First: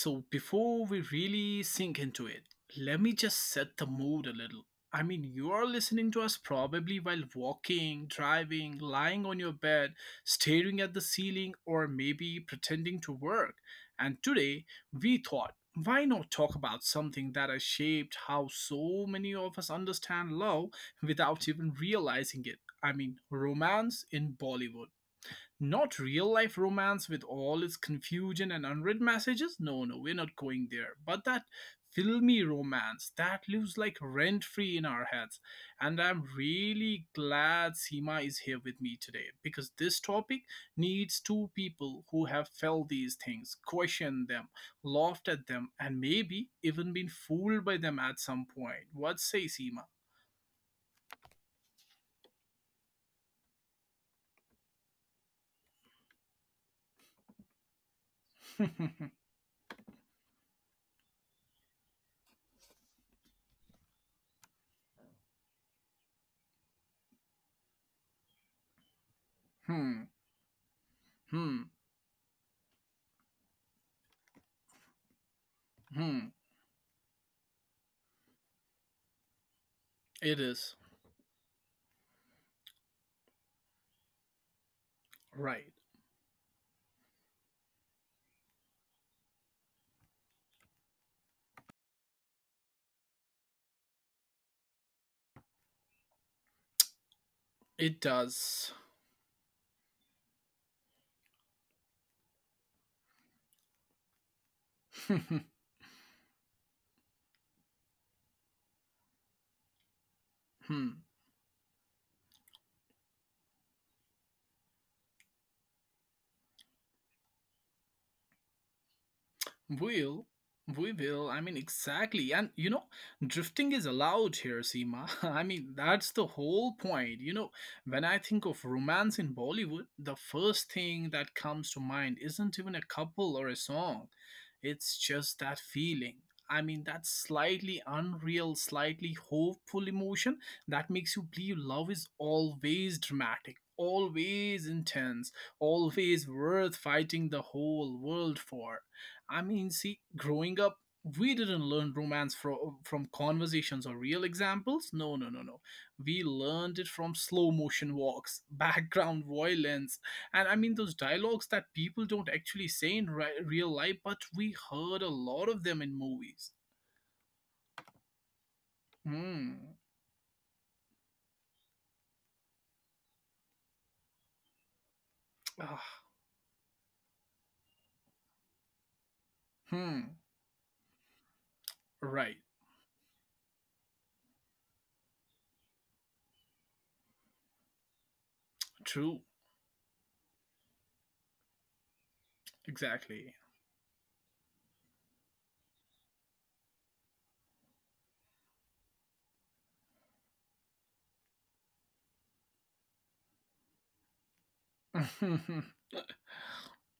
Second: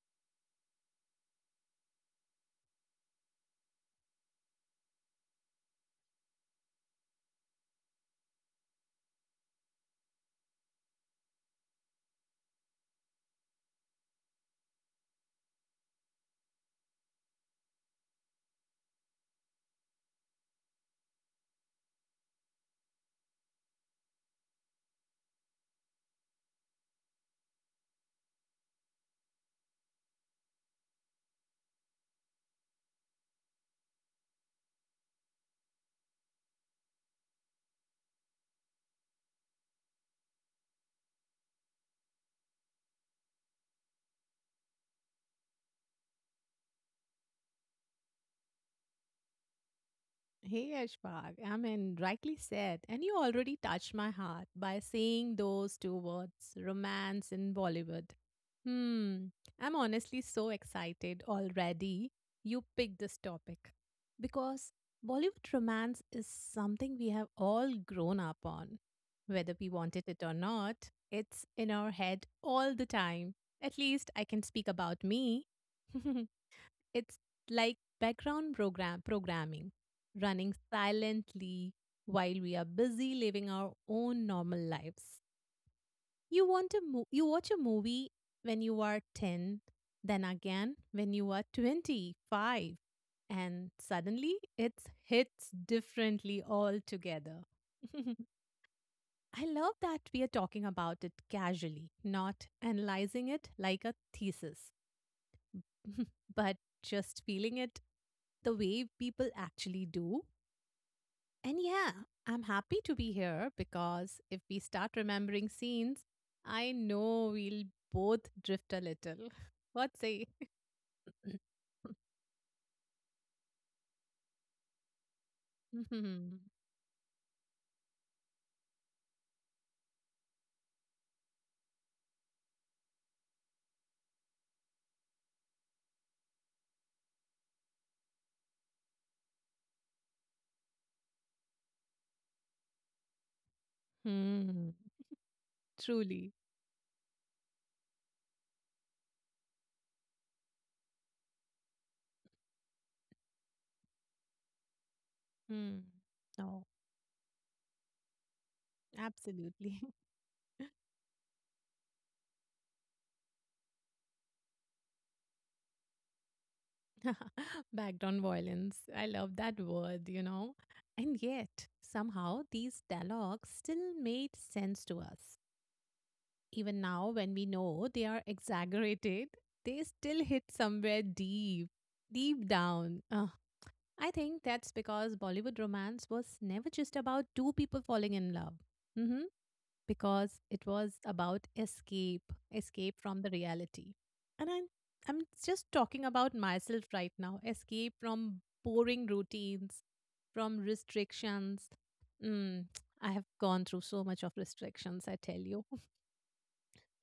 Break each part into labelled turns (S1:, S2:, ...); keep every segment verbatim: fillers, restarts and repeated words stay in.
S1: so before we really sink into it, let me just set the mood a little. I mean, you are listening to us probably while walking, driving, lying on your bed, staring at the ceiling, or maybe pretending to work. And today, we thought, why not talk about something that has shaped how so many of us understand love without even realizing it? I mean, romance in Bollywood. Not real life romance with all its confusion and unread messages? No, no, we're not going there. But that filmy romance that lives like rent free in our heads. And I'm really glad Seema is here with me today because this topic needs two people who have felt these things, questioned them, laughed at them, and maybe even been fooled by them at some point. What say, Seema?
S2: Hey Ashfaq, I mean, rightly said, and you already touched my heart by saying those two words, romance in Bollywood. Hmm, I'm honestly so excited already you picked this topic because Bollywood romance is something we have all grown up on. Whether we wanted
S1: Hmm,
S2: it or not, it's
S1: hmm,
S2: in our head all the time. At least I can speak about me.
S1: hmm.
S2: It's like background program programming
S1: It
S2: running
S1: is.
S2: silently while we are busy living our own normal lives.
S1: Right.
S2: You want to mo- You watch a movie when you are ten, then again when you are twenty-five, and suddenly it hits differently altogether.
S1: It does.
S2: I love that we are talking about it casually, not analyzing it like a thesis. But just feeling it the way people actually do.
S1: Hmm.
S2: And yeah, I'm happy to be here because if we start remembering scenes, I know we'll both drift a little. What
S1: Will,
S2: say?
S1: we will. I mean, exactly. And you know, drifting is allowed here, Seema. I mean, that's the
S2: Hmm.
S1: whole point. You know, when I think of romance in Bollywood, the first thing that comes to mind isn't even a couple or a song, it's just that feeling. I mean, that slightly unreal, slightly hopeful emotion that makes you believe love is always dramatic, always
S2: Hmm.
S1: intense, always
S2: Truly.
S1: worth fighting the whole world for. I mean, see, growing up, we didn't learn romance from from conversations or real examples. No, no, no, no.
S2: Hmm.
S1: We
S2: No,
S1: learned it from slow motion walks, background
S2: absolutely.
S1: violence, and I mean those dialogues that people don't actually say in ri- real life, but we heard a lot of them in movies.
S2: Backed on violence. I love that
S1: Hmm.
S2: word, you know. And yet, somehow, these dialogues still made sense to us.
S1: Ah,
S2: Even now when we know they are exaggerated, they
S1: hmm.
S2: still hit somewhere deep,
S1: Right.
S2: deep down. Ugh. I think that's because Bollywood romance was never just about two people falling in love. Hmm.
S1: True.
S2: Because it was about escape, escape from the
S1: Exactly.
S2: reality. And I'm, I'm just talking about myself right now, escape from boring routines, from restrictions. Mm, I have gone through so much of restrictions, I tell you,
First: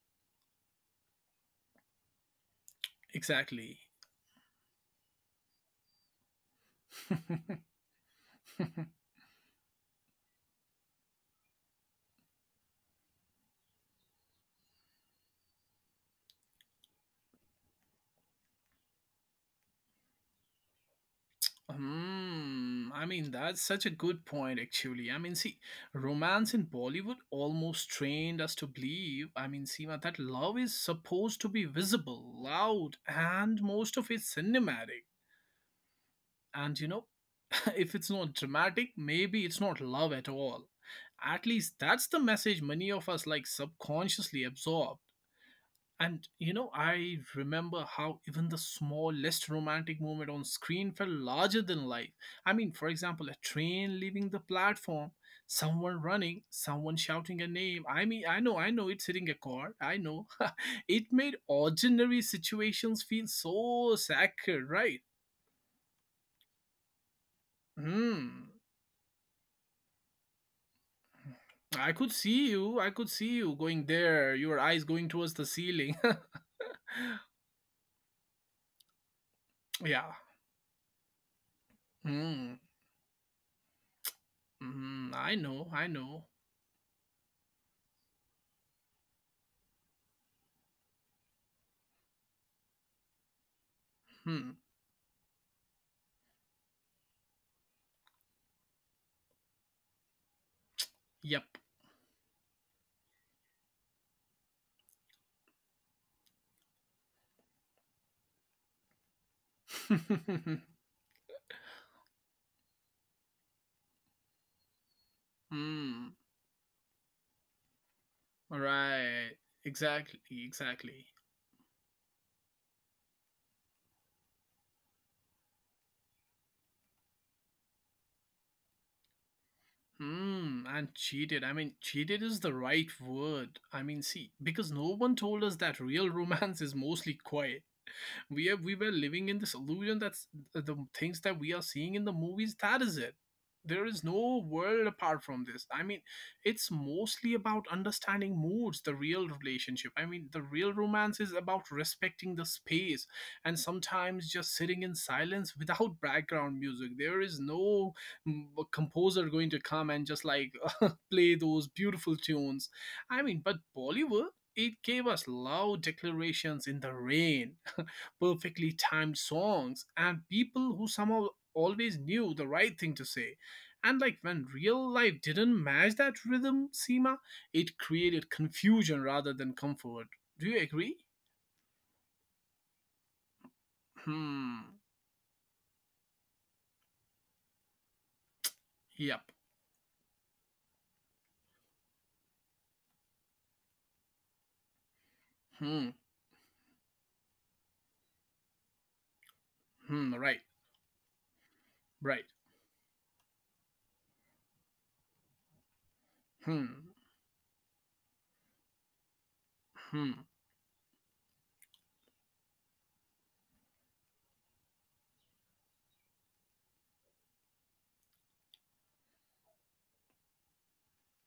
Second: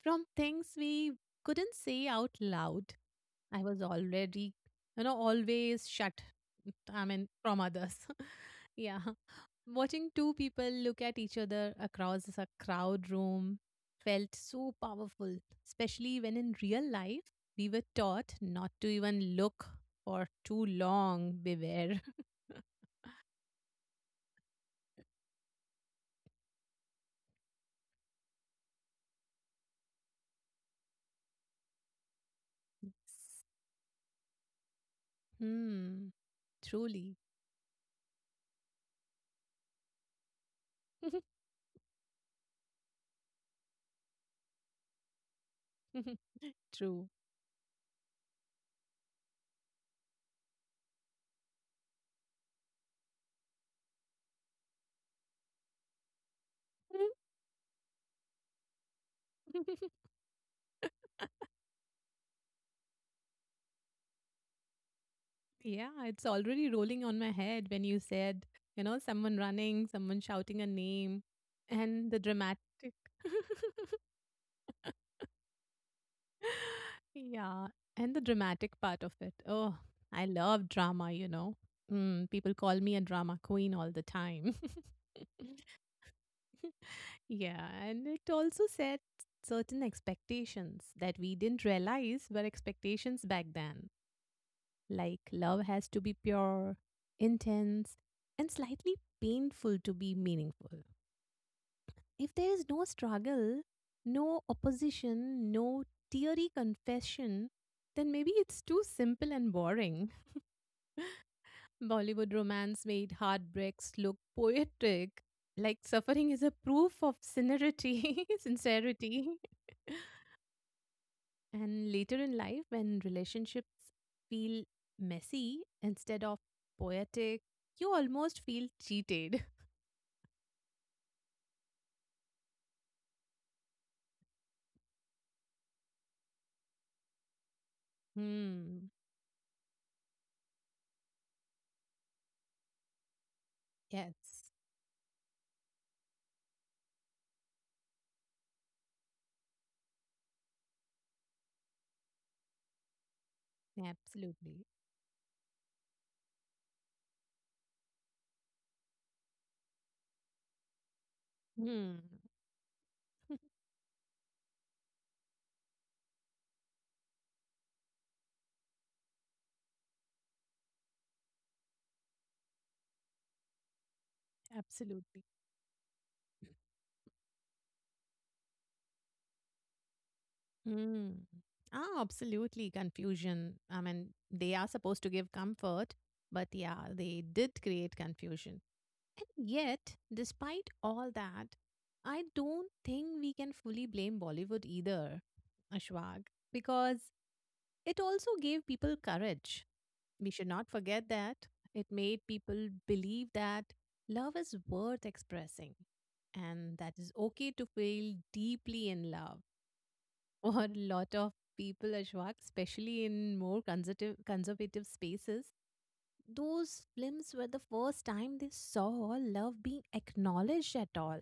S2: from things we couldn't say out loud. I
S1: Exactly.
S2: was already, you know, always shut, I mean, from others. Yeah. Watching two people look at each other across a crowd room felt so powerful, especially when in real life we were taught not to even look for too long. Beware.
S1: Hmm, I mean, that's such a good point, actually. I mean, see, romance in Bollywood almost trained us to believe, I mean, Seema, that love is supposed to be visible, loud, and most of it's cinematic.
S2: Hmm.
S1: And you know,
S2: Truly.
S1: if it's not dramatic, maybe it's not love at all. At least that's the message many of us like subconsciously absorb. And you know,
S2: True.
S1: I remember how even the smallest romantic moment on screen felt larger than life. I mean, for example, a train leaving the platform, someone running, someone shouting a name. I mean, I know, I know it's hitting a chord. I know. It made ordinary situations feel so sacred, right?
S2: Yeah, it's already rolling on my head when you said,
S1: Hmm.
S2: you know, someone running, someone shouting a name,
S1: I could
S2: and the
S1: see
S2: dramatic.
S1: you. I could see you going there, your eyes going towards the ceiling.
S2: Yeah, and the dramatic part of it. Oh,
S1: Yeah.
S2: I love drama, you know. Mm,
S1: Hmm.
S2: people call me a drama queen all the time.
S1: Hmm. I know. I know.
S2: Yeah, and it also set certain expectations that we didn't realize were expectations back then.
S1: Hmm.
S2: Like, love has to be pure, intense, and slightly painful to be meaningful.
S1: Yep.
S2: If there is no struggle, no opposition, no teary confession, then maybe it's too simple and boring. Bollywood romance made heartbreaks look poetic, like
S1: Hmm.
S2: suffering is a proof of sincerity.
S1: Right.
S2: Sincerity.
S1: Exactly. Exactly.
S2: And later in life, when relationships feel messy instead of poetic, you almost feel cheated.
S1: Hmm. And cheated. I mean, cheated is the right word. I mean, see, because no one told us that real romance is mostly quiet. we have we
S2: Hmm.
S1: were living in this illusion. That's the things that we are seeing in the movies, that is it, there is no
S2: Yes,
S1: world apart from this. I mean, it's mostly about understanding moods, the real relationship. I mean, the real romance is about respecting the space and sometimes just
S2: absolutely.
S1: sitting in silence without background music. There is no mm, composer going to come and just like play those
S2: Hmm.
S1: beautiful tunes. I mean, but Bollywood, it gave us loud declarations in the rain, perfectly timed songs and people who somehow always knew the right thing to say. And like when real life
S2: Absolutely.
S1: didn't match that rhythm, Seema, it created confusion rather than comfort. Do you agree?
S2: Hmm. Ah, absolutely. Confusion. I mean, they
S1: Hmm.
S2: are supposed to give comfort, but yeah, they did create confusion.
S1: Yep.
S2: And yet, despite all that, I don't think we can fully blame Bollywood either,
S1: Hmm.
S2: Ashwag, because it also gave people courage.
S1: Hmm.
S2: We
S1: Right.
S2: should not forget that. It made
S1: Right.
S2: people believe that love is worth expressing
S1: Hmm.
S2: and that is okay to feel deeply in love.
S1: Hmm.
S2: For a lot of people, Ashwak, especially in more conservative, conservative spaces, those films were the first time they saw love being acknowledged at all.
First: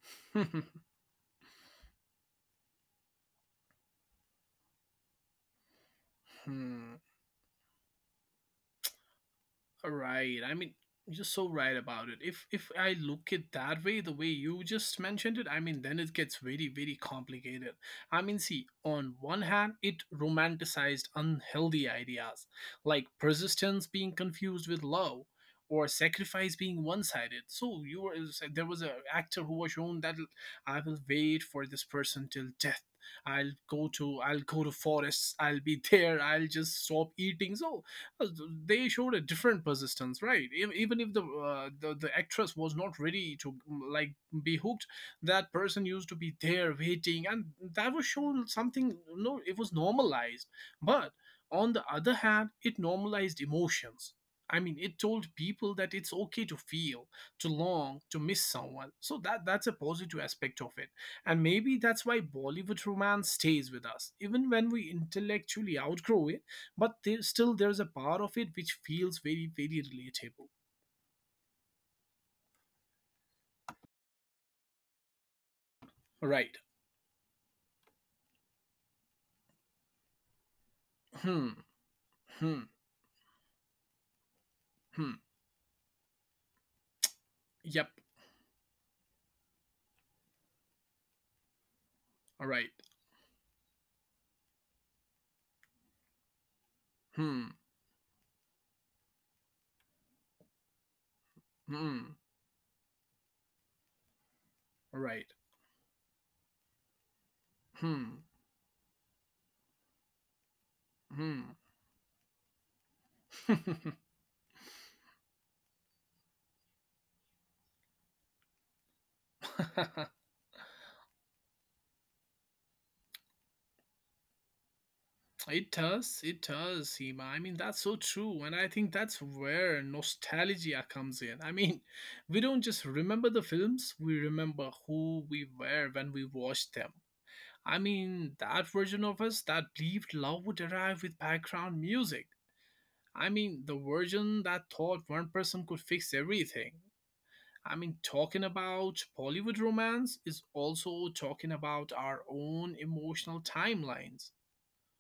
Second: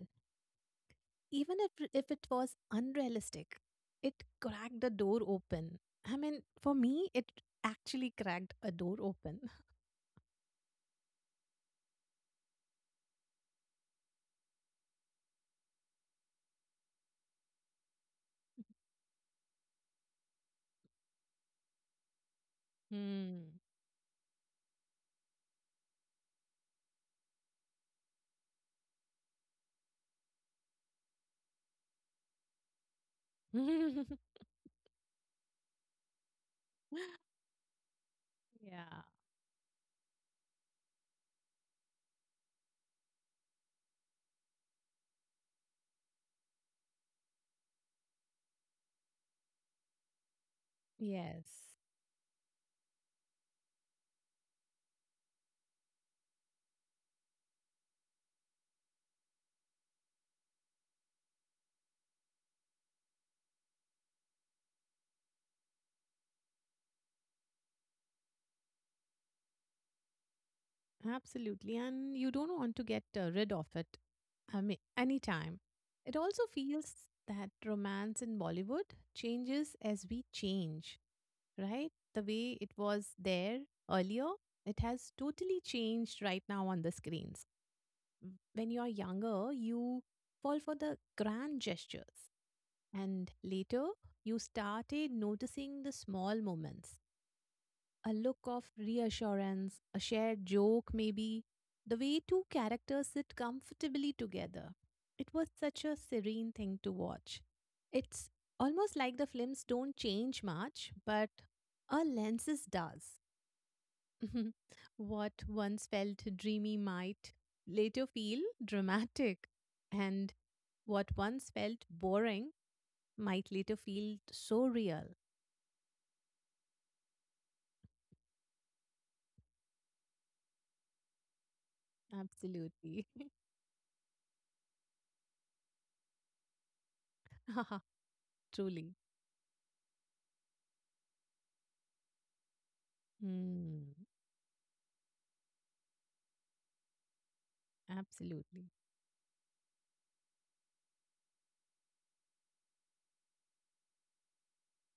S2: Even if if it was unrealistic, it cracked the door open. I mean, for
S1: Hmm.
S2: me, it actually cracked a door open.
S1: Right. I mean, you're so right about it. If if I look at that way, the way you just mentioned it, I mean, then it gets very, very complicated. I mean, see, on one hand, it romanticized unhealthy ideas like
S2: Hmm.
S1: persistence being confused with love or sacrifice being one-sided. So you were there was a actor who was shown that I will wait for this person till death. I'll go to I'll go to forests. I'll be there. I'll just stop eating. So they
S2: Yeah.
S1: showed a different persistence, right. E- even if the, uh, the the actress was not ready to mm, like be hooked, that person used to be there waiting. And that was shown something. No, it was normalized. But
S2: Yes,
S1: on the other hand, it normalized emotions. I mean, it told people that it's okay to feel, to long, to miss someone. So that that's a positive aspect of it. And maybe that's why Bollywood romance stays with us even when we intellectually outgrow it. But there, still there's a part of it which feels very, very relatable.
S2: absolutely. And you don't want to get uh, rid of it. I mean, anytime. It also
S1: Right.
S2: feels that romance in Bollywood changes as we change,
S1: Hmm.
S2: right? The way
S1: Hmm.
S2: it was there earlier, it has
S1: Hmm.
S2: totally changed right now on the screens.
S1: Yep.
S2: When you're younger, you fall for the grand gestures.
S1: Right.
S2: And later, you started noticing the small moments,
S1: Hmm.
S2: a look of reassurance, a shared joke, maybe, the
S1: Hmm.
S2: way two characters sit comfortably together. It
S1: Right.
S2: was such a serene thing to watch.
S1: Hmm.
S2: It's almost like the films don't change much, but
S1: Hmm.
S2: our lenses does. What once felt dreamy might later feel dramatic, and what once felt boring might later feel so real.
S1: it does it does Seema. I mean, that's so true. And I think that's where nostalgia comes in. I mean, we don't just
S2: Absolutely.
S1: remember the films, we remember who we were when we watched them. I
S2: Haha.
S1: mean, that
S2: Truly.
S1: version of us that believed love would arrive with background music. I mean, the
S2: Hmm.
S1: version that thought one person could fix everything. I mean, talking
S2: Absolutely.
S1: about Bollywood romance is also talking about our own emotional timelines.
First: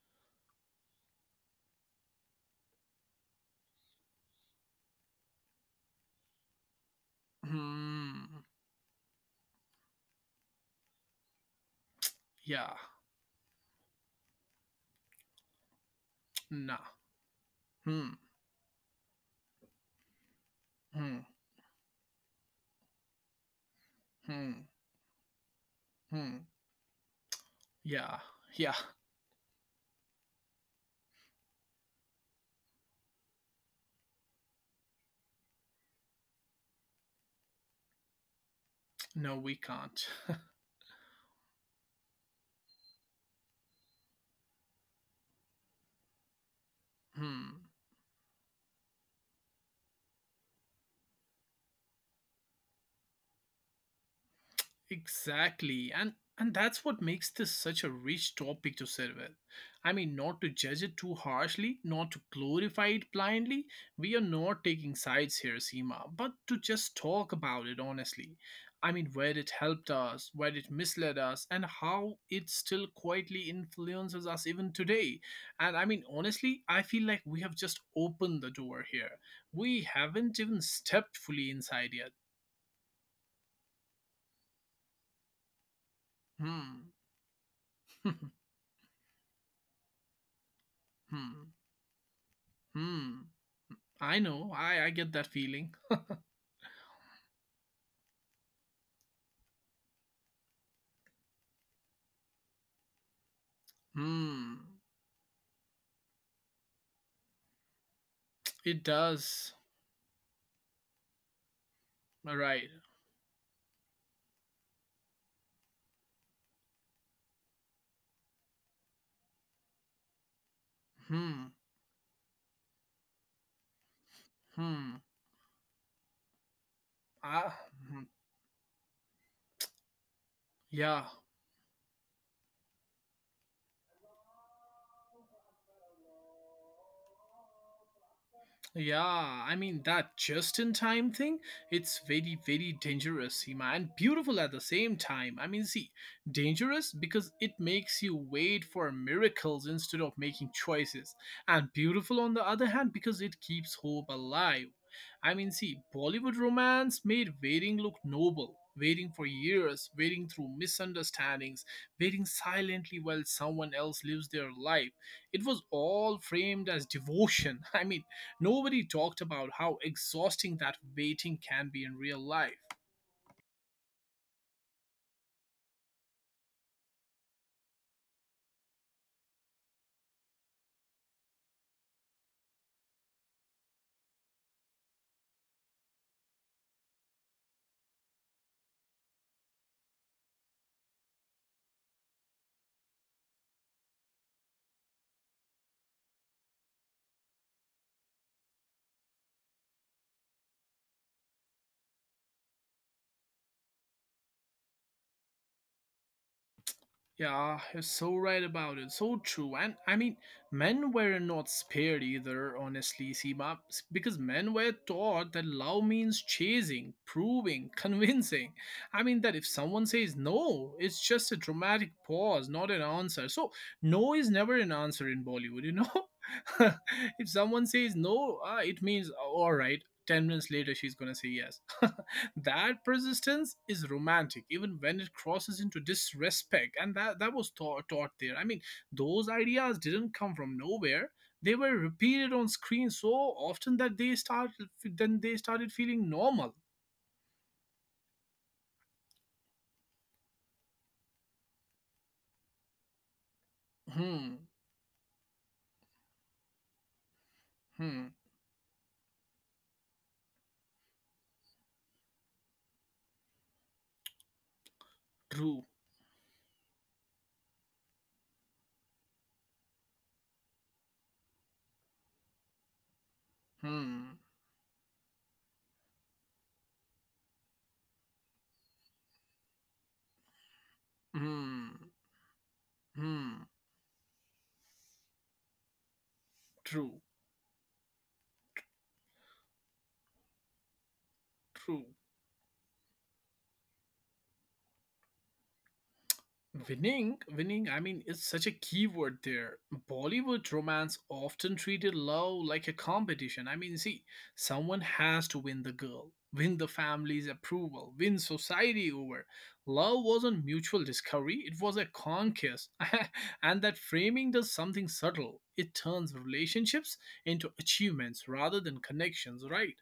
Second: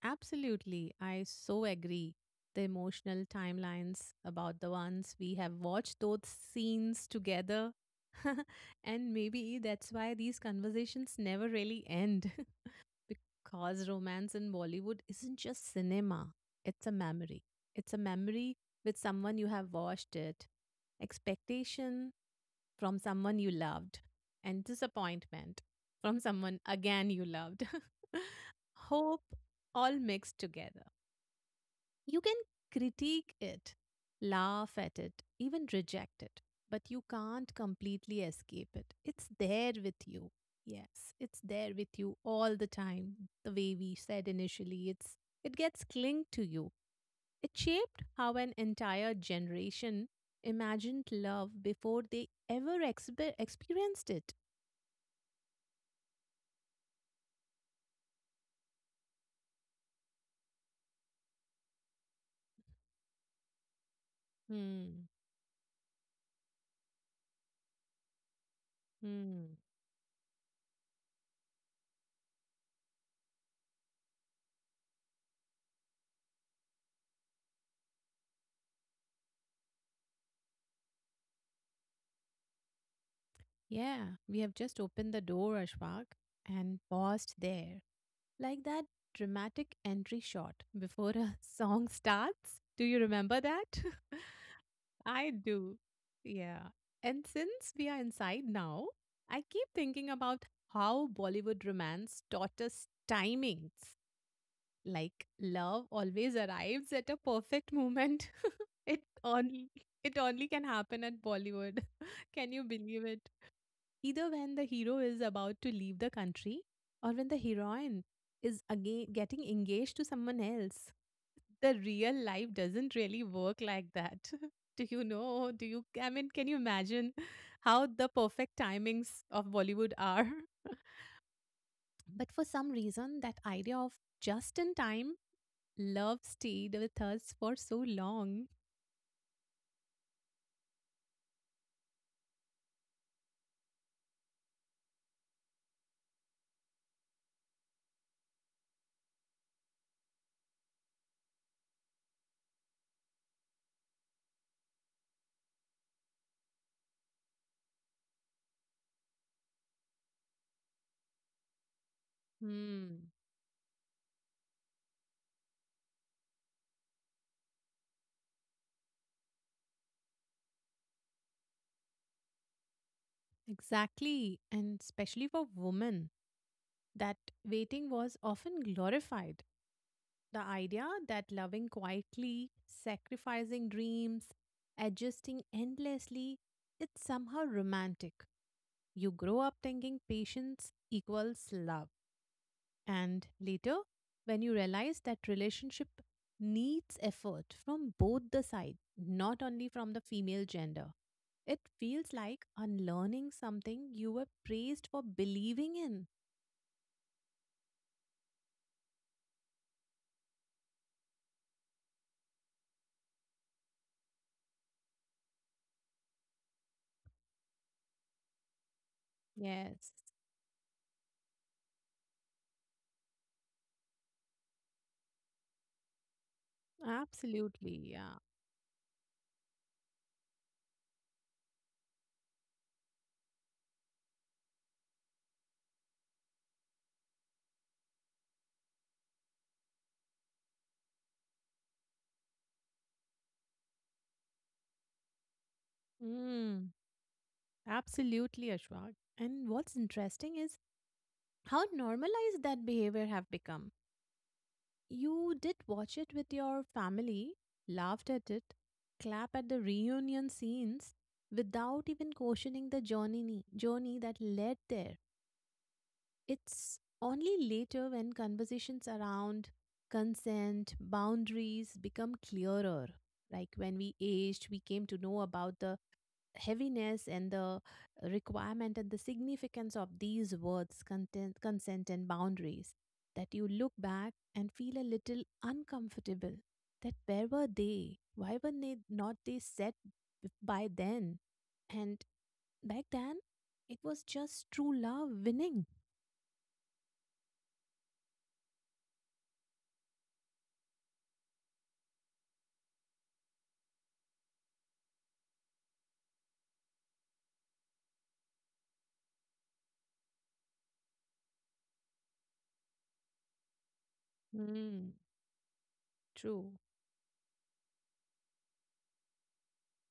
S2: Absolutely. I so agree. The emotional timelines about the ones we have watched those scenes together.
S1: Hmm.
S2: And maybe that's why these conversations never really end.
S1: Yeah.
S2: Because romance in Bollywood isn't just cinema, it's
S1: Nah.
S2: a memory. It's a
S1: Hmm.
S2: memory with someone you have watched it,
S1: Hmm.
S2: expectation from someone you loved, and
S1: Hmm.
S2: disappointment from
S1: Hmm.
S2: someone again you loved.
S1: Yeah. Yeah.
S2: Hope all mixed together. You can critique it, laugh at it, even reject it, but you can't completely escape it. It's
S1: No, we
S2: there with
S1: can't.
S2: you. Yes, it's there with you all the time. The way we said initially, it's it gets clinged to you. It
S1: Hmm.
S2: shaped how an entire generation imagined love before they ever exper experienced it.
S1: Exactly. And and that's what makes this such a rich topic to sit with. I mean, not to judge it too harshly, not to glorify it blindly. We are not taking
S2: Hmm.
S1: sides here, Seema, but to just talk about it honestly. I mean, where it
S2: Hmm.
S1: helped us, where it misled us, and how it still quietly influences us even today. And I mean, honestly, I feel like we have just opened the door here. We haven't even stepped fully inside yet.
S2: Yeah, we have just opened the door, Ashfaq, and
S1: Hmm.
S2: paused there.
S1: Hmm.
S2: Like that dramatic entry shot before a song starts. Do you
S1: Hmm.
S2: remember that?
S1: I know. I I get
S2: I
S1: that
S2: do.
S1: feeling.
S2: Yeah. And since we are inside now, I keep thinking about how Bollywood romance taught us timings.
S1: Hmm.
S2: Like love always arrives at a perfect moment.
S1: It
S2: it
S1: does.
S2: only it only can happen at Bollywood.
S1: All
S2: Can you
S1: right.
S2: believe it? Either when the hero is about to leave the country or when the heroine is again getting engaged to someone else.
S1: Hmm.
S2: The real life doesn't really work like that. Do you
S1: Hmm.
S2: know? Do you? I mean, can you imagine
S1: Ah.
S2: how the
S1: Hmm.
S2: perfect timings of Bollywood are?
S1: Yeah.
S2: But for some reason, that idea of just in time love stayed with us for so long.
S1: Yeah, I mean that just in time thing, it's very, very dangerous, Seema, and beautiful at the same time. I mean, see, dangerous because it makes you wait for miracles instead of making choices, and beautiful on the other hand because it keeps hope alive. I mean, see, Bollywood romance made waiting look noble. Waiting for years, waiting through misunderstandings, waiting silently
S2: Hmm.
S1: while someone else lives their life. It was all framed as devotion. I mean, nobody talked about how exhausting that waiting can be in real life.
S2: Exactly. And especially for women, that waiting was often glorified. The idea that loving quietly, sacrificing dreams, adjusting endlessly, it's somehow romantic. You grow up thinking patience equals love. And later, when you realize that relationship needs effort from both the sides, not only from the female gender, it feels like unlearning something you were praised for believing in.
S1: Yeah, you're so right about it. So true. And I mean, men were not spared either, honestly, Seema, because men were taught that love means chasing, proving, convincing. I mean, that if
S2: Yes,
S1: someone says no, it's just a dramatic pause, not an answer. So, no is never an answer in Bollywood, you know? If someone
S2: absolutely.
S1: says
S2: Yeah.
S1: no, uh, it means, all right, ten minutes later, she's gonna say yes. That persistence is romantic even when it crosses into disrespect. And that that was taught, taught there, I mean. Those ideas didn't come from nowhere, they were repeated on screen so often that they start then they started feeling normal.
S2: Mm. Absolutely, Ashwag. And what's interesting is how normalized that behavior have become.
S1: Hmm.
S2: You did watch it with your family, laughed
S1: Hmm.
S2: at it, clap at the reunion scenes without even questioning the journey journey that led there.
S1: True.
S2: It's only later when conversations around consent, boundaries become clearer. Like when we
S1: Hmm.
S2: aged, we came to know about the heaviness and the requirement and the significance of these words content, consent
S1: Hmm.
S2: and boundaries, that you
S1: Hmm.
S2: look back and feel a little uncomfortable, that
S1: True.
S2: where were they, why were they not they set b- by then.
S1: True.
S2: And back then it was just true love winning.
S1: Winning, winning, I mean, it's such a key word there. Bollywood romance often treated love like a competition. I mean, see, someone has to win the girl, win the family's approval, win society over. Love wasn't mutual discovery, it was a conquest. And that framing does
S2: Hmm.
S1: something subtle. It turns
S2: True.
S1: relationships into achievements rather than connections, right?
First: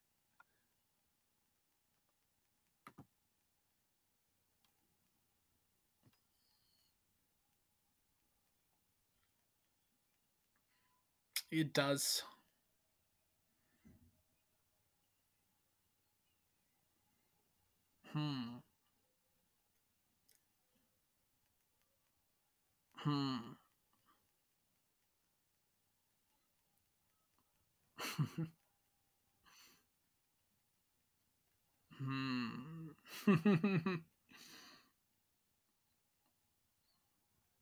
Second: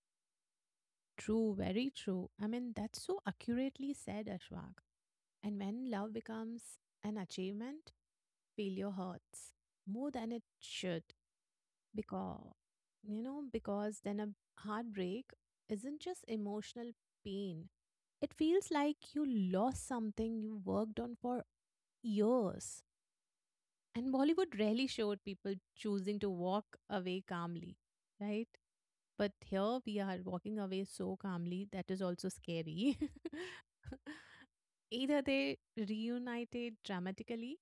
S2: True, very true. I mean, that's so accurately said, Ashwag. And when love becomes an achievement, feel your hurts more than it should
S1: It does.
S2: because you know, because then a heartbreak isn't just emotional pain, it
S1: Hmm.
S2: feels like you lost something you worked on for years.
S1: Hmm.
S2: And Bollywood rarely showed people choosing to walk away calmly, right? But here we are walking away so calmly that is also scary.
S1: Hmm.
S2: Either they reunited dramatically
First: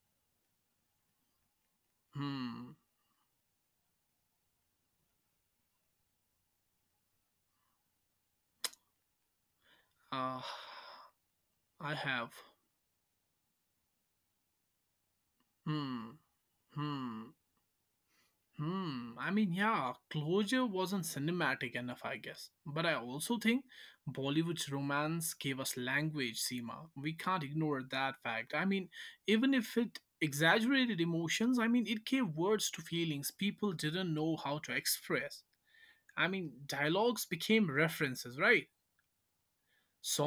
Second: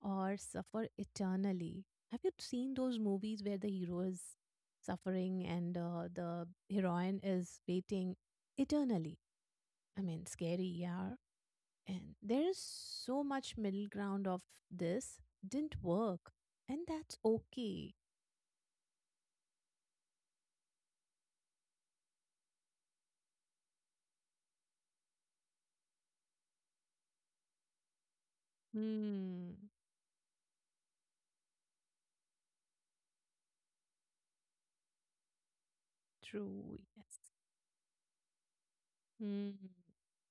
S2: or suffer eternally. Have you seen
S1: Hmm.
S2: those movies where the hero is suffering and uh, the heroine is waiting eternally? I mean,
S1: Uh,
S2: scary, yeah.
S1: I
S2: And
S1: have.
S2: there is so much middle ground of this didn't
S1: Hmm.
S2: work, and that's
S1: Hmm.
S2: okay.
S1: Hmm. I mean, yeah, closure wasn't cinematic enough, I guess. But I also think Bollywood's romance gave us language, Seema. We can't ignore that fact. I mean,
S2: Hmm.
S1: even if it exaggerated emotions, I mean, it gave words to feelings people didn't know how to express. I mean,
S2: True. Yes.
S1: dialogues became references, right?
S2: Hmm.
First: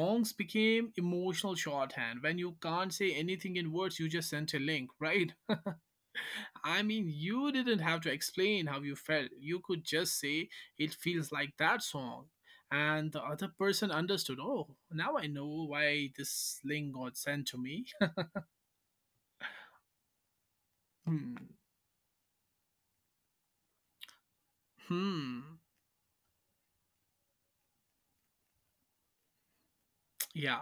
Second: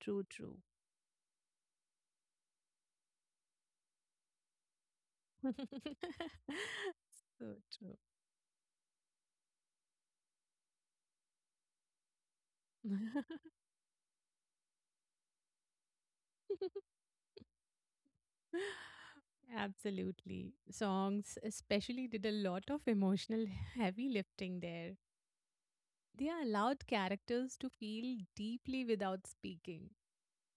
S2: True. True.
S1: became emotional shorthand. When you can't say anything in words, you just sent a link, right? I mean,
S2: So
S1: you didn't
S2: true.
S1: have to explain how you felt. You could just say, it feels like that song. And the other person understood, oh, now I know why this link got sent to me.
S2: Absolutely.
S1: Hmm.
S2: Songs, especially, did a lot of emotional heavy lifting there.
S1: Hmm.
S2: They allowed characters to feel deeply without speaking.
S1: Yeah.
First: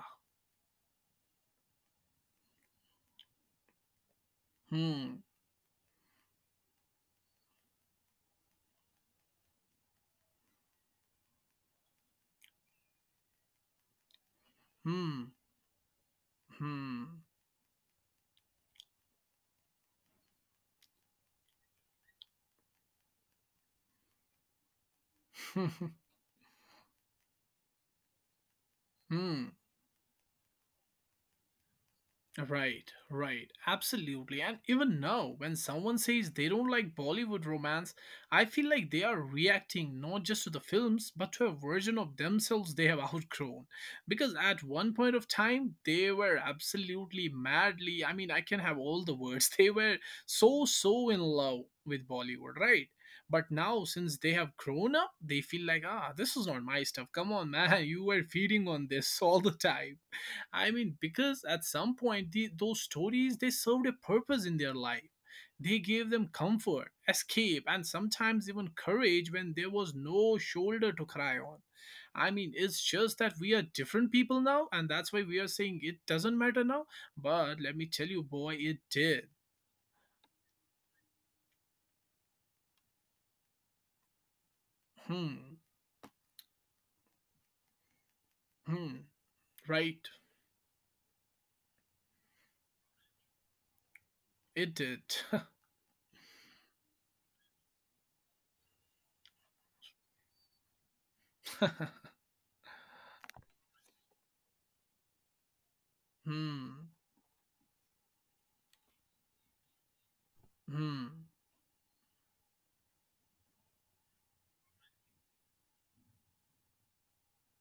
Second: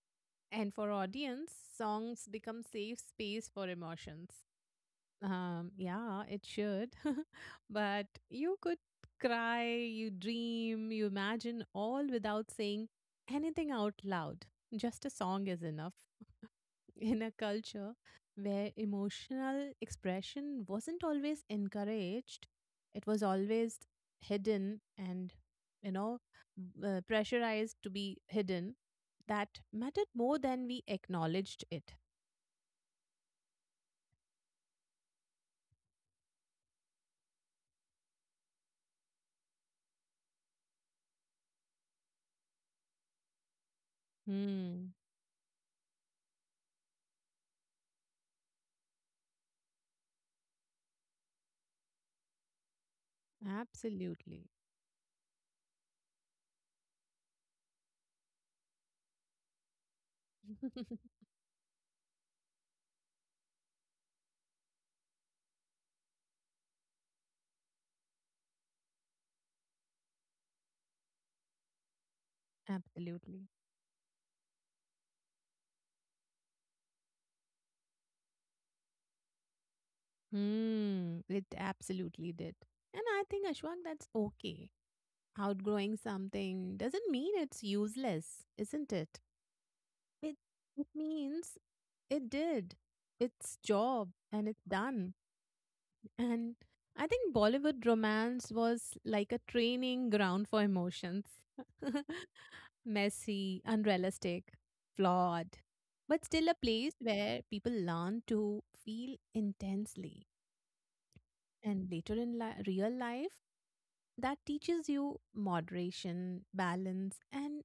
S2: And for audience, songs become safe space for emotions.
S1: Hmm.
S2: Um, yeah, it should. But you could cry, you dream, you imagine all without saying anything out loud. Just a
S1: Hmm.
S2: song is enough. In
S1: Hmm.
S2: a culture where emotional expression wasn't always encouraged, it was always hidden and, you know, b- uh, pressurized to be hidden,
S1: Hmm.
S2: that mattered more than we acknowledged it.
S1: Right, right. Absolutely. And even now, when someone says they don't like Bollywood romance, I feel like they are reacting not just to the films, but to a version of themselves they have outgrown. Because at
S2: Hmm.
S1: one point of time, they were absolutely madly, I mean, I can have all the words, they were so, so in love with Bollywood, right? But now, since they
S2: Absolutely.
S1: have grown up, they feel like, ah, this is not my stuff. Come on, man, you were feeding on this all the time. I mean, because at some point, the, those stories they served a purpose in their life. They gave them comfort, escape, and sometimes even courage when there was no shoulder to cry on. I mean, it's just that
S2: Absolutely.
S1: we are different people now, and that's why we are saying it doesn't matter now. But let me tell you, boy, it did.
S2: Hmm. It absolutely did. And I think, Ashwak, that's okay.
S1: Hmm.
S2: Outgrowing something doesn't mean it's useless, isn't
S1: Hmm.
S2: it?
S1: Right.
S2: It, it means it did its job and it's
S1: It did.
S2: done. And I think Bollywood romance was like a training ground for emotions. Messy, unrealistic, flawed, but still a
S1: Hmm.
S2: place where people learn to feel intensely.
S1: Hmm.
S2: And later in li- real life, that teaches you moderation, balance, and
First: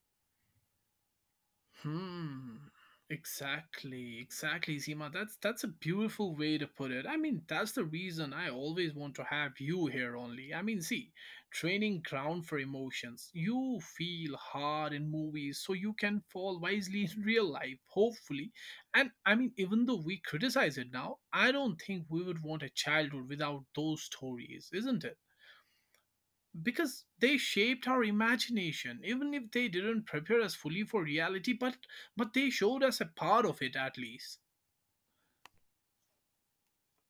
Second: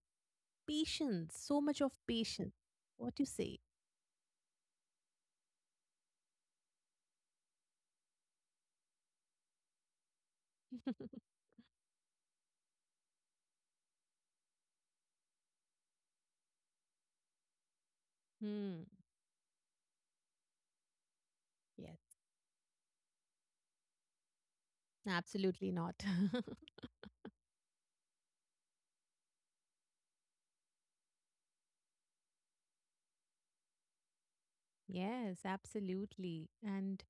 S2: patience. So much of patience.
S1: Hmm.
S2: What you say?
S1: Exactly, exactly, Seema. That's that's a beautiful way to put it. I mean, that's the reason I always want to have you here only. I mean, see, training ground for emotions. You feel hard in movies so you can fall wisely in real life, hopefully.
S2: Hmm.
S1: And I mean, even though we criticize it now, I don't
S2: Yes,
S1: think we would want a childhood without those stories, isn't it?
S2: absolutely not.
S1: Because they shaped our imagination, even if they didn't prepare us fully for reality, but but they showed us a part of it at least.
S2: Yes, absolutely. And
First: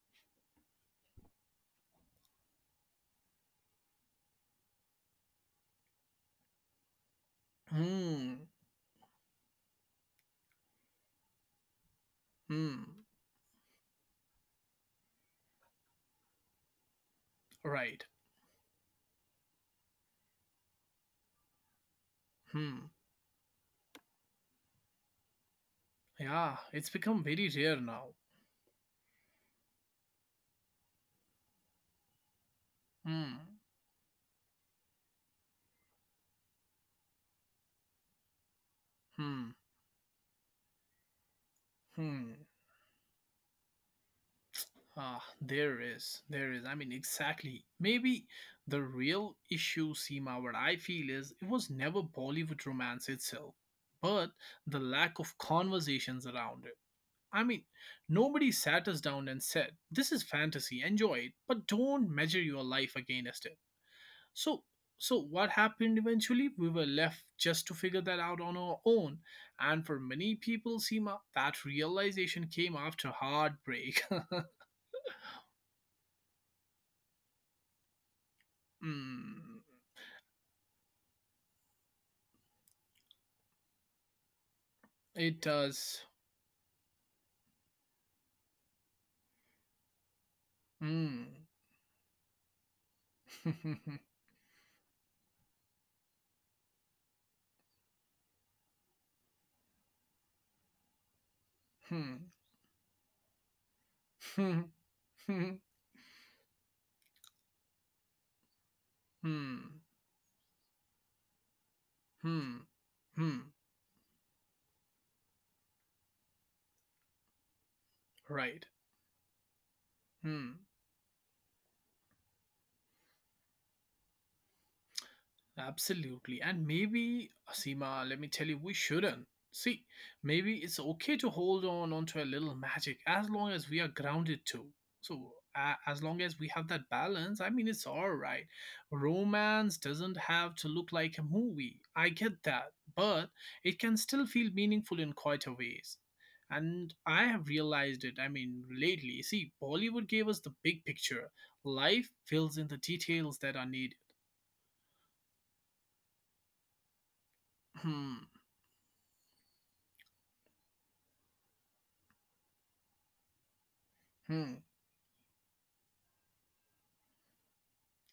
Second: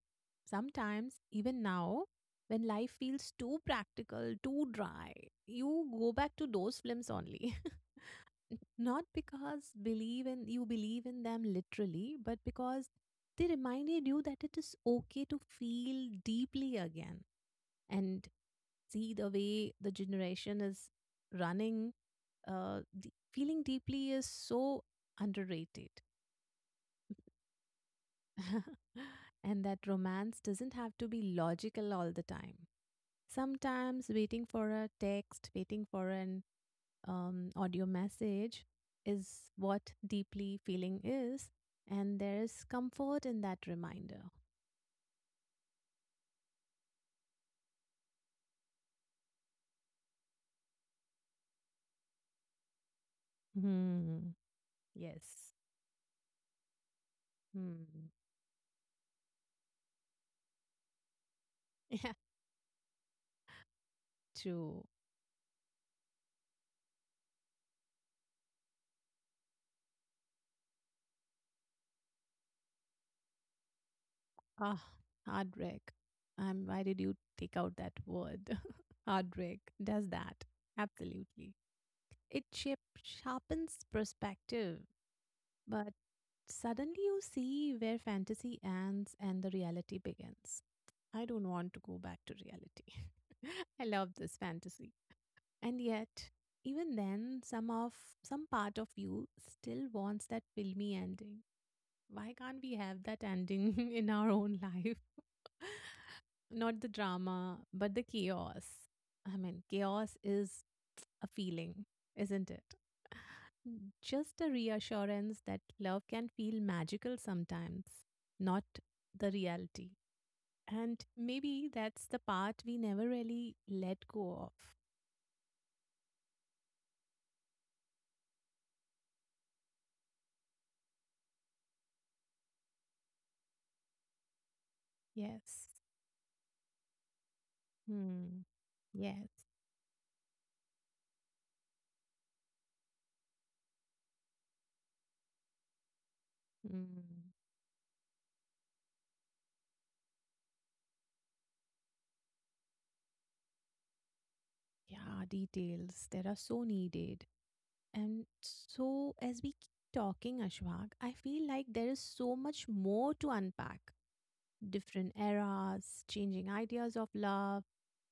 S2: sometimes, even now, when life feels too practical, too dry, you go back to those films only.
S1: Hmm.
S2: Not because believe in you believe in them literally, but because
S1: Hmm.
S2: they reminded you that it is okay to feel deeply again.
S1: Right.
S2: And see the way the generation is running, uh,
S1: Hmm.
S2: d- feeling deeply is so underrated.
S1: Yeah, it's become very rare now.
S2: And that romance doesn't have to be logical all the time.
S1: Hmm.
S2: Sometimes waiting for a text, waiting for an um, audio message
S1: Hmm.
S2: is what deeply feeling is, and there
S1: Hmm.
S2: is comfort in that reminder.
S1: ah there is there is I mean, exactly, maybe, the real issue, Seema, what I feel is it was never Bollywood romance itself, but
S2: Hmm.
S1: the lack of
S2: Yes.
S1: conversations around it. I mean,
S2: Hmm.
S1: nobody sat us down and said, "This is fantasy, enjoy it, but don't
S2: Yeah.
S1: measure your life against it." So,
S2: True.
S1: so what happened eventually? We were left just to figure that out on our own, and for many people, Seema, that realization came after heartbreak.
S2: Ah, heartbreak. Um, why did you take out that word? Heartbreak
S1: Mm.
S2: does that. Absolutely. It shape- sharpens perspective.
S1: It
S2: But
S1: does.
S2: suddenly you see where fantasy ends and the reality begins. I
S1: Mm.
S2: don't want to go back to reality. I
S1: Hmm.
S2: love this fantasy. And yet, even then, some of some part of you still wants that filmy ending.
S1: Hmm.
S2: Why can't we have that ending in our own
S1: Hmm.
S2: life? Not the drama, but the chaos. I mean,
S1: Hmm.
S2: chaos is a feeling, isn't
S1: Hmm.
S2: it?
S1: Hmm.
S2: Just a reassurance that love can feel magical sometimes,
S1: Right.
S2: not the reality.
S1: Hmm.
S2: And maybe that's the part we never really let go of.
S1: Absolutely. And maybe, Seema, let me tell you, we shouldn't. See, maybe it's okay to hold on onto a little magic as long as we are grounded too. So,
S2: Yes.
S1: a as long as we have that balance, I mean, it's all
S2: Hmm.
S1: right.
S2: Yes.
S1: Romance doesn't have to look like a movie. I get that. But it can still feel meaningful in quite a ways. And I
S2: Hmm.
S1: have realized it, I mean, lately. See, Bollywood gave us the big picture. Life fills in the details that are needed.
S2: Yeah, details. There are so needed. And
S1: Hmm.
S2: so, as we keep talking, Ashwag, I feel like there is so much more to unpack
S1: Hmm.
S2: different eras, changing ideas of love,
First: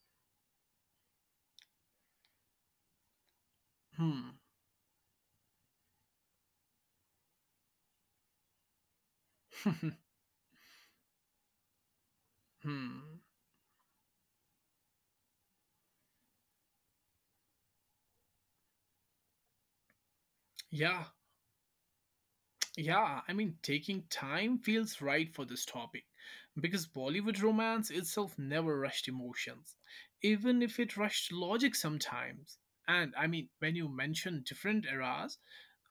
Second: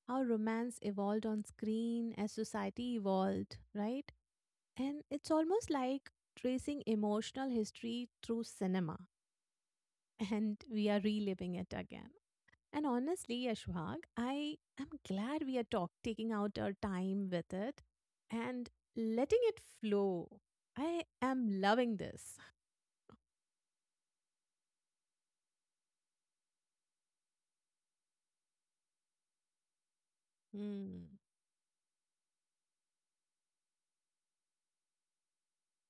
S2: how romance evolved on screen as society evolved, right?
S1: Hmm.
S2: And it's almost like tracing emotional history through cinema, and we are reliving it again. And
S1: Hmm.
S2: honestly, Ashwag, I am glad we are talk- taking out our time with it and letting it flow.
S1: Yeah.
S2: I am loving this.
S1: Yeah, I mean, taking time feels right for this topic because Bollywood romance itself never rushed emotions, even if it
S2: Hmm.
S1: rushed logic sometimes. And I mean, when you mention different eras,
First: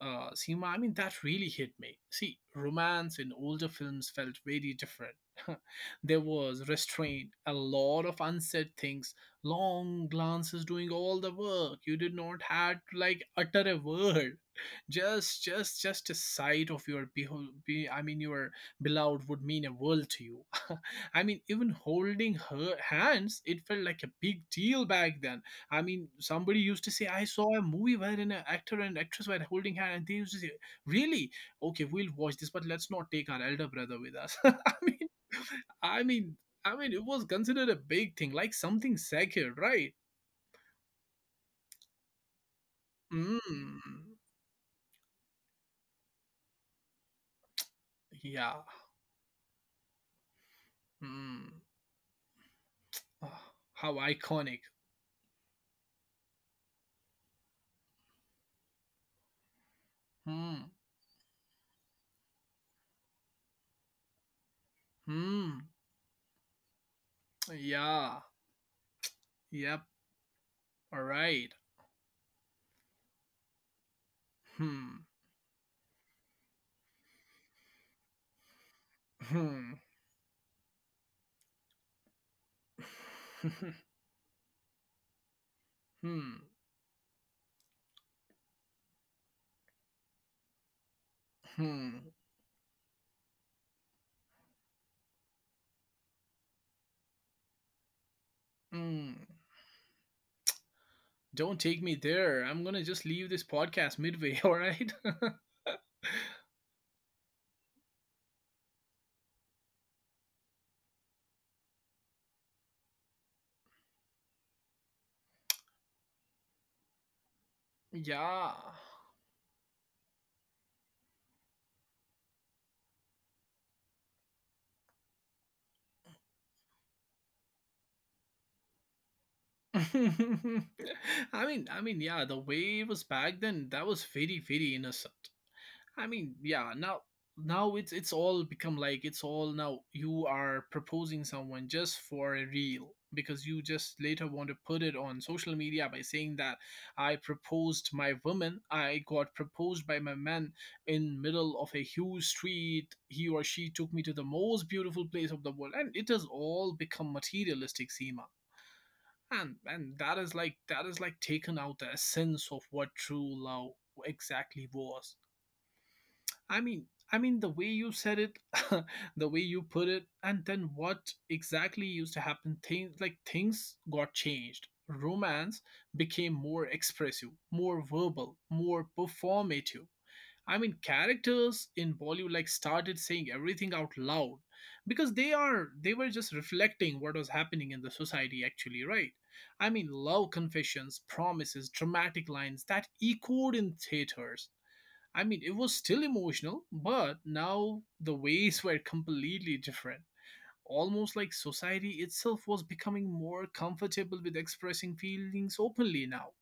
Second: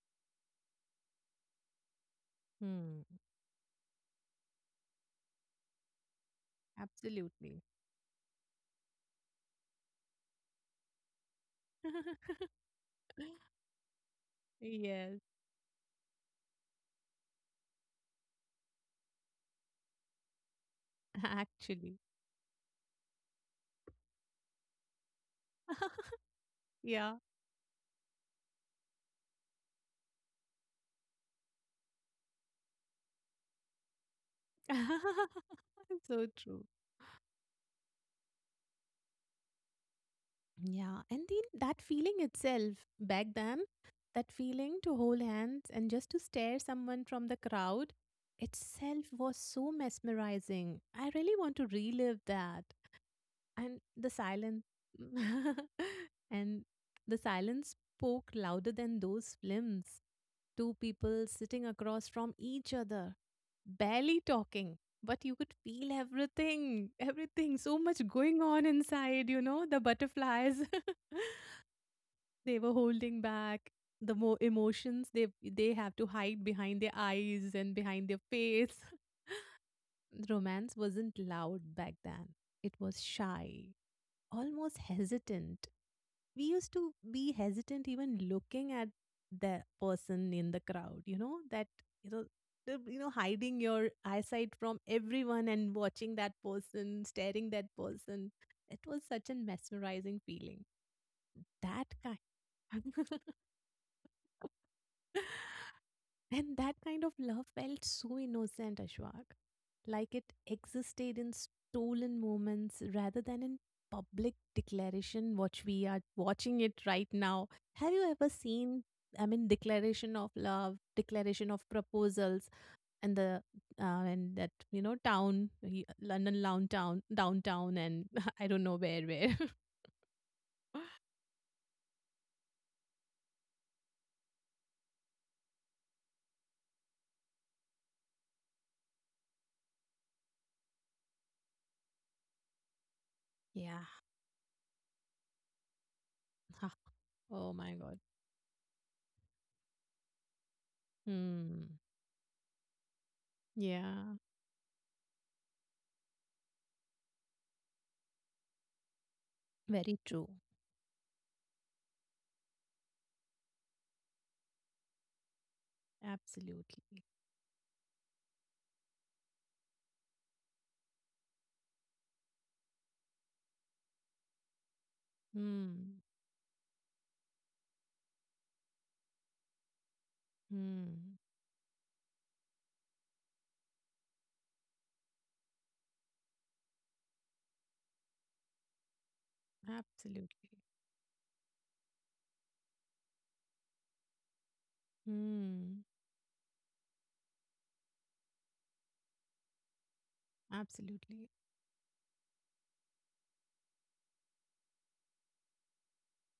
S1: uh, Seema, I mean, that really hit me. See,
S2: Hmm.
S1: romance in older films felt very different. There was restraint, a
S2: Absolutely.
S1: lot of unsaid things, long glances doing all the work. You did not had to like utter a word.
S2: Yes,
S1: Just just just a sight of your beho- be I mean your beloved would mean a world to you. I mean, even
S2: actually.
S1: holding her hands, it felt like a big deal back then. I mean, somebody used to say,
S2: Yeah.
S1: I saw a movie wherein an actor and actress were holding hand, and they used to say, really, okay, we'll watch this, but let's not take our elder brother with us. i mean i
S2: So
S1: mean
S2: true.
S1: i mean it was considered a big thing, like something sacred, right?
S2: Yeah, and then that feeling itself back then,
S1: Mm,
S2: that feeling to hold hands and just to stare someone from the crowd
S1: yeah.
S2: itself was so mesmerizing. I really want
S1: Mm.
S2: to relive that
S1: Ah,
S2: and
S1: how
S2: the
S1: iconic.
S2: silence and the silence spoke louder than those films
S1: Hmm.
S2: two people sitting across from each other barely talking but you could
S1: Hmm.
S2: feel everything everything so much
S1: Yeah.
S2: going on, inside you know, the
S1: Yep.
S2: butterflies.
S1: All right.
S2: They were holding back the more
S1: Hmm.
S2: emotions they they have to hide behind their eyes and behind their face.
S1: Hmm.
S2: Romance wasn't loud back then, it was shy, almost hesitant.
S1: Hmm.
S2: We used to be hesitant even looking at the person in the crowd, you know, that,
S1: Hmm.
S2: you know, the, you know, hiding your eyesight from everyone and watching that person, staring that person. It was
S1: Hmm.
S2: such a mesmerizing feeling.
S1: Don't take
S2: That
S1: me
S2: kind.
S1: there. I'm gonna just leave this podcast midway. All right.
S2: And that kind of love felt so innocent, Ashwak. Like it existed in stolen moments rather than in public declaration, which we are watching it right now. Have you ever
S1: Yeah.
S2: seen, I mean, declaration of love, declaration of proposals, and the uh, and that, you know, town, y- London downtown, town, downtown, and I don't know where, where.
S1: I mean, I mean, yeah. The way it was back then, that was very, very innocent. I mean, yeah, now now it's it's all become like it's all now you are proposing someone just for a reel because you just
S2: Yeah.
S1: later want to put it on social media by saying that
S2: Ah,
S1: I
S2: oh my
S1: proposed
S2: God.
S1: my woman, I got proposed by my man in middle
S2: Hmm.
S1: of a huge street. He or she took me to
S2: Yeah.
S1: the most beautiful place of the world, and it has all become materialistic, Seema. And and
S2: Very
S1: that
S2: true.
S1: is like that is like taken out the essence of what true love exactly was. I mean,
S2: Absolutely.
S1: I mean the way you said it, the way you put it, and then what exactly used to happen? Things like things got changed. Romance
S2: Hmm.
S1: became more expressive, more verbal, more performative. I mean,
S2: Hmm.
S1: characters in Bollywood like started saying everything out loud because they are they were just reflecting what was happening in the society actually, right? I mean, love
S2: Absolutely.
S1: confessions, promises, dramatic lines that echoed in theaters. I mean, it was
S2: Hmm.
S1: still emotional, but now the ways were completely different. Almost
S2: Absolutely.
S1: like society itself was becoming more comfortable with expressing feelings openly now.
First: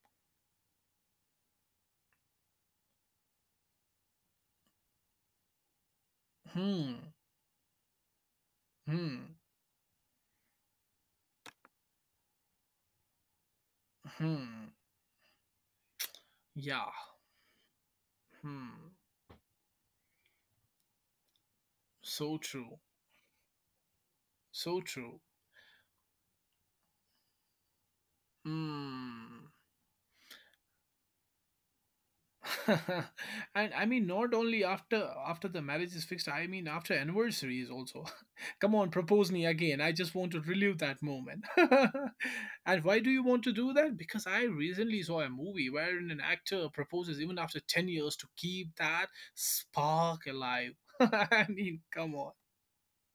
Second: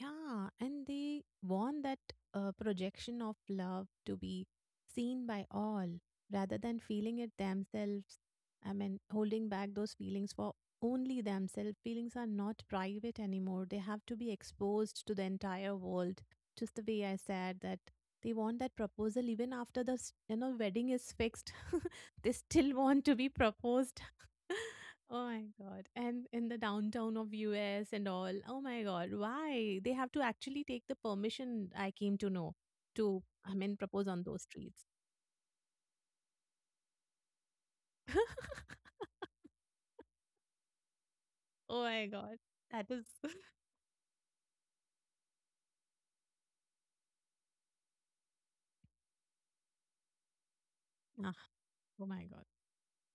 S2: Yeah. And they want that uh, projection of love to be seen by all rather than
S1: Hmm.
S2: feeling it themselves. I mean,
S1: Hmm.
S2: holding back those feelings for only themselves. Feelings are not private anymore. They have to be
S1: Hmm.
S2: exposed to the entire world. Just the
S1: Yeah.
S2: way I said that they want
S1: Hmm.
S2: that proposal even after the s- you know wedding is fixed. They
S1: So
S2: still
S1: true.
S2: want to be proposed.
S1: So
S2: Oh
S1: true.
S2: my god. And in the downtown of U S and all. Oh my god.
S1: Hmm.
S2: Why? They have to actually take the permission I came to know to I
S1: And
S2: mean
S1: I mean,
S2: propose on
S1: not
S2: those
S1: only
S2: streets.
S1: after after the marriage is fixed. I mean, after anniversaries also. Come on, propose me again. I just want to relive that moment.
S2: Oh my god.
S1: And
S2: That
S1: why
S2: is
S1: do you want to do that? Because I recently saw a movie wherein an actor proposes even after ten years to keep that spark alive.
S2: ah,
S1: I mean,
S2: oh
S1: come
S2: my
S1: on.
S2: god.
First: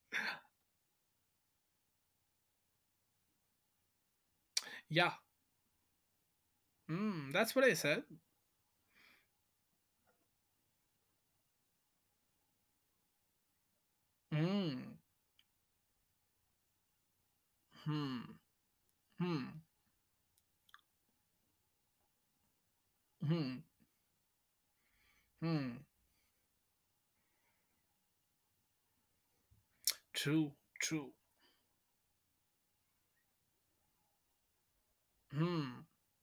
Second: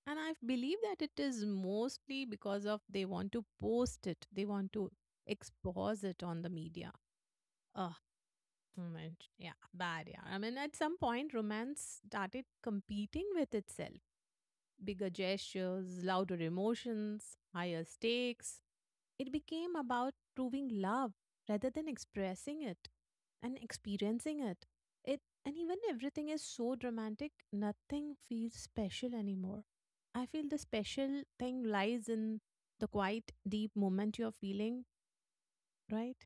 S2: And I believe that it is mostly because of they want to post it. They want to
S1: Yeah.
S2: expose it on the media.
S1: Hmm. That's what I
S2: Oh,
S1: said.
S2: man. Yeah, bad. Yeah. I mean, at some point, romance started competing with itself.
S1: Hmm.
S2: Bigger gestures, louder emotions, higher
S1: Hmm.
S2: stakes. It
S1: Hmm.
S2: became about proving love rather than expressing it and
S1: Hmm.
S2: experiencing it. It and even
S1: Hmm.
S2: everything is so dramatic, nothing feels special anymore. I feel
S1: True.
S2: the
S1: True.
S2: special thing lies in the quiet, deep moment you're feeling,
S1: Hmm.
S2: right?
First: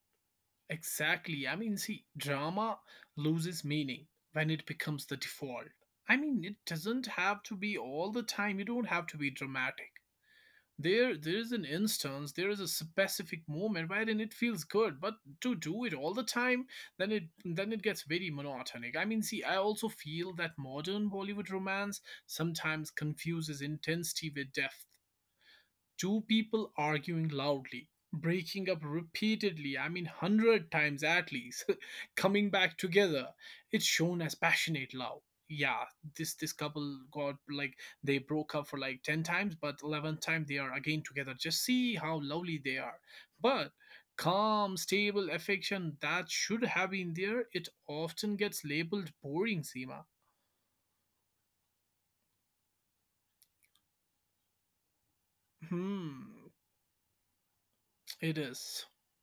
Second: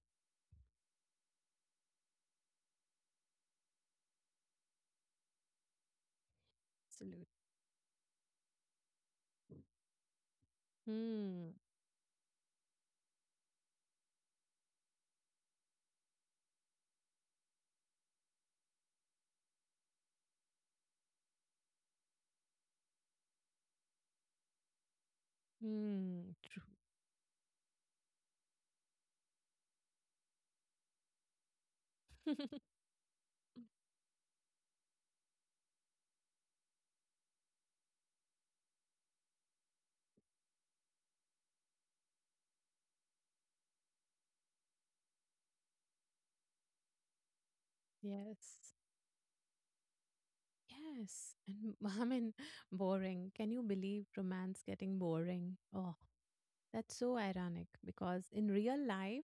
S1: Exactly. I mean, see, drama loses meaning when it becomes the default. I mean, it doesn't
S2: Absolutely.
S1: have to be all the time. You don't have to be dramatic. There, there is
S2: Hmm.
S1: an instance, there is a specific moment wherein it feels good, but to do it all the time, then it then it gets very monotonic. I mean, see, I also feel that modern Bollywood romance sometimes confuses intensity with depth. Two
S2: Hmm. True.
S1: people arguing loudly, breaking up repeatedly, I mean, one hundred times at least, coming back together. It's shown as passionate love. Yeah, this this couple got like they broke up for like ten times, but eleventh time they are again together. Just see how lovely they are. But calm, stable affection that should have been there, it often
S2: Yes.
S1: gets labeled boring, Seema.
S2: Yes, and I mean, boring. Can you believe romance getting boring? Oh,
S1: Hmm,
S2: that's so ironic because
S1: it
S2: in real
S1: is.
S2: life,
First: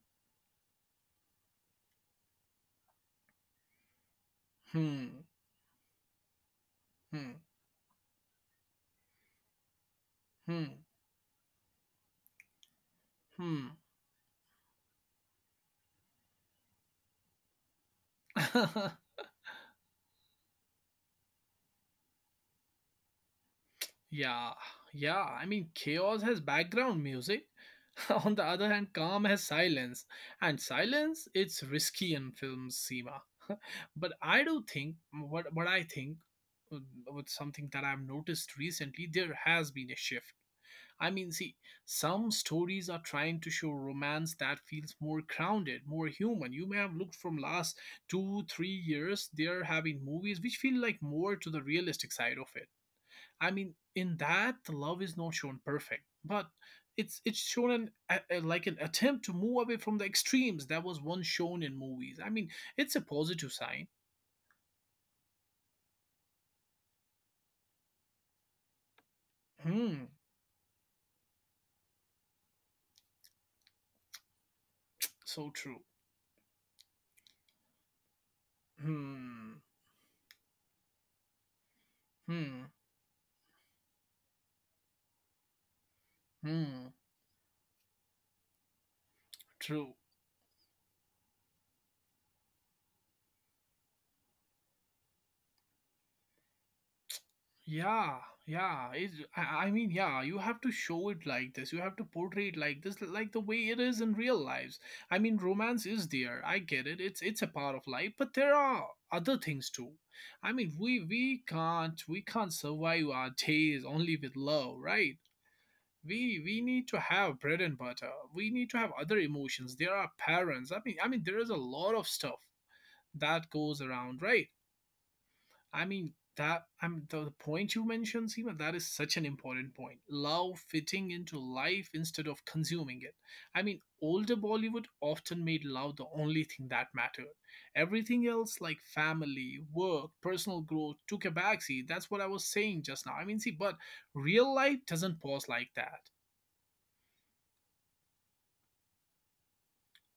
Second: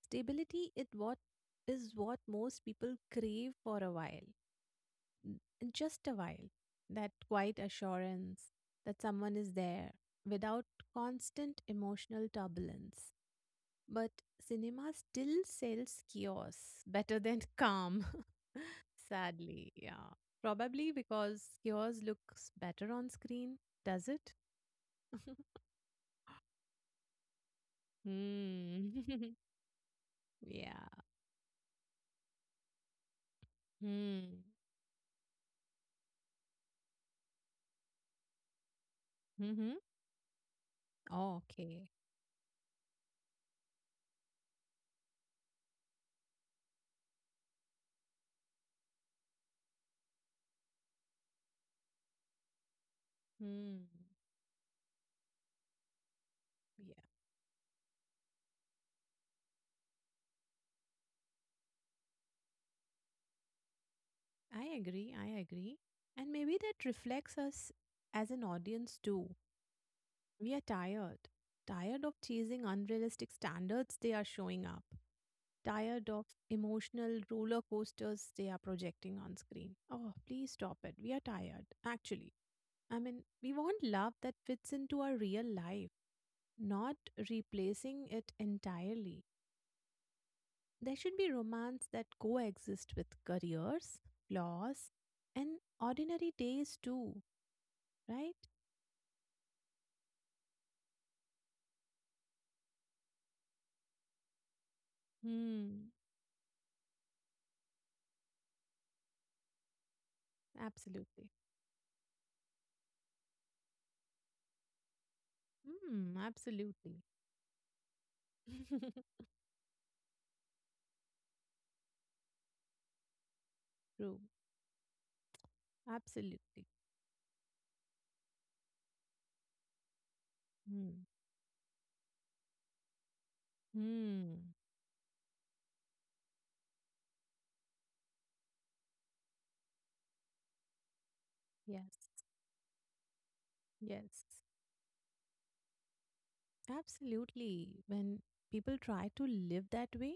S2: stability it what is what most people crave for a while,
S1: Hmm.
S2: and just a while. That
S1: Hmm.
S2: quiet assurance that someone is there without constant emotional turbulence.
S1: Hmm.
S2: But cinema still sells chaos better than calm.
S1: Hmm.
S2: Sadly, yeah. Probably because yours looks better on screen, does it?
S1: Yeah, yeah. I mean, chaos has background music. On the other
S2: Hmm.
S1: hand, calm has silence. And
S2: Yeah.
S1: silence, it's risky in films, Seema. But
S2: Hmm.
S1: I do think, what, what I think, uh, with something that I've noticed recently, there has
S2: Mm-hmm.
S1: been a shift. I mean, see,
S2: Okay.
S1: some stories are trying to show romance that feels more grounded, more human. You may have looked from last two, three years, they're having movies which feel like more to the realistic side of it. I mean,
S2: Hmm.
S1: in that, the love is not shown perfect, but
S2: Yeah.
S1: it's it's shown an, a, a- like an attempt to move away from the extremes that was once shown in movies. I mean, it's a positive sign.
S2: I agree. I agree. And maybe that reflects us as an audience too.
S1: Hmm.
S2: We are tired. Tired of chasing unrealistic standards they are showing up.
S1: So true.
S2: Tired of emotional roller coasters they are projecting on
S1: Hmm.
S2: screen. Oh, please stop it. We are tired, actually.
S1: Hmm.
S2: I mean, we want love that fits into our real life,
S1: Hmm.
S2: not replacing it entirely.
S1: True.
S2: There should be romance that coexist with careers, flaws, and ordinary days too,
S1: Yeah,
S2: right?
S1: yeah. It's, I, I mean, yeah, you have to show it like this. You have to portray it like this, like the way it is in real lives. I mean, romance
S2: Hmm,
S1: is there. I get it. It's it's a part of life, but there are other things too. I mean, we
S2: absolutely.
S1: we can't we can't survive our days only with love, right?
S2: Hmm,
S1: We we need to
S2: absolutely.
S1: have bread and butter. We need to have other emotions. There are parents. I mean, I mean, there is a lot of stuff that goes
S2: True.
S1: around, right? I mean
S2: Absolutely.
S1: that I'm the, the point you mentioned, Seema, that is such an important point. Love
S2: Hmm.
S1: fitting into life instead of consuming it. I mean,
S2: Mm.
S1: older Bollywood often made love the only thing that mattered. Everything else like family, work, personal growth took a backseat. That's
S2: Yes.
S1: what I was saying just now. I mean, see, but
S2: Yes.
S1: real life doesn't pause like that.
S2: Absolutely. When people try to live that way,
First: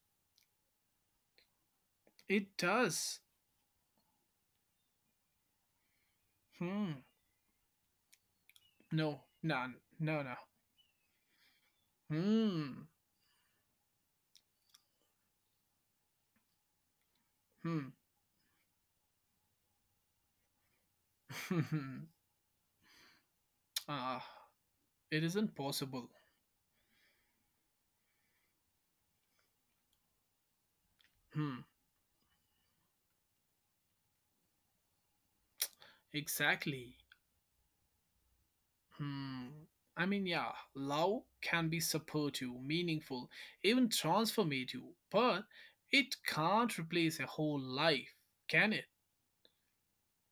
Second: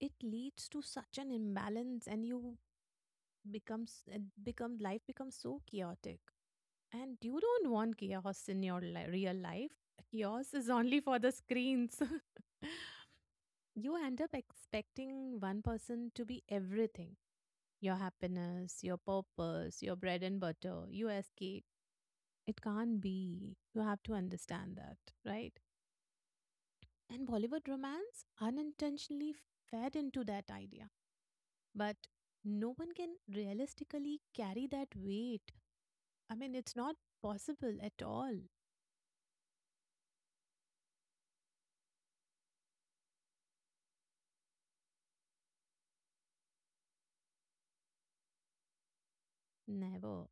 S2: it leads to such an imbalance and
S1: It
S2: you
S1: does.
S2: becomes and become life becomes so chaotic.
S1: Hmm.
S2: And you don't want chaos in your li-
S1: No.
S2: real
S1: No.
S2: life.
S1: No. No.
S2: Chaos is only for the screens.
S1: Hmm.
S2: You end up expecting one person to be everything,
S1: Hmm.
S2: your happiness, your purpose, your bread and butter, your escape. It can't be. You have to
S1: Ah.
S2: understand that,
S1: It isn't
S2: right?
S1: possible.
S2: And Bollywood romance unintentionally fed into that idea.
S1: Hmm.
S2: But no one can realistically carry that weight. I mean, it's
S1: Exactly.
S2: not possible at all.
S1: Hmm. I mean, yeah, love can be supportive, meaningful, even transformative, but it can't replace a whole life, can it?
S2: Never.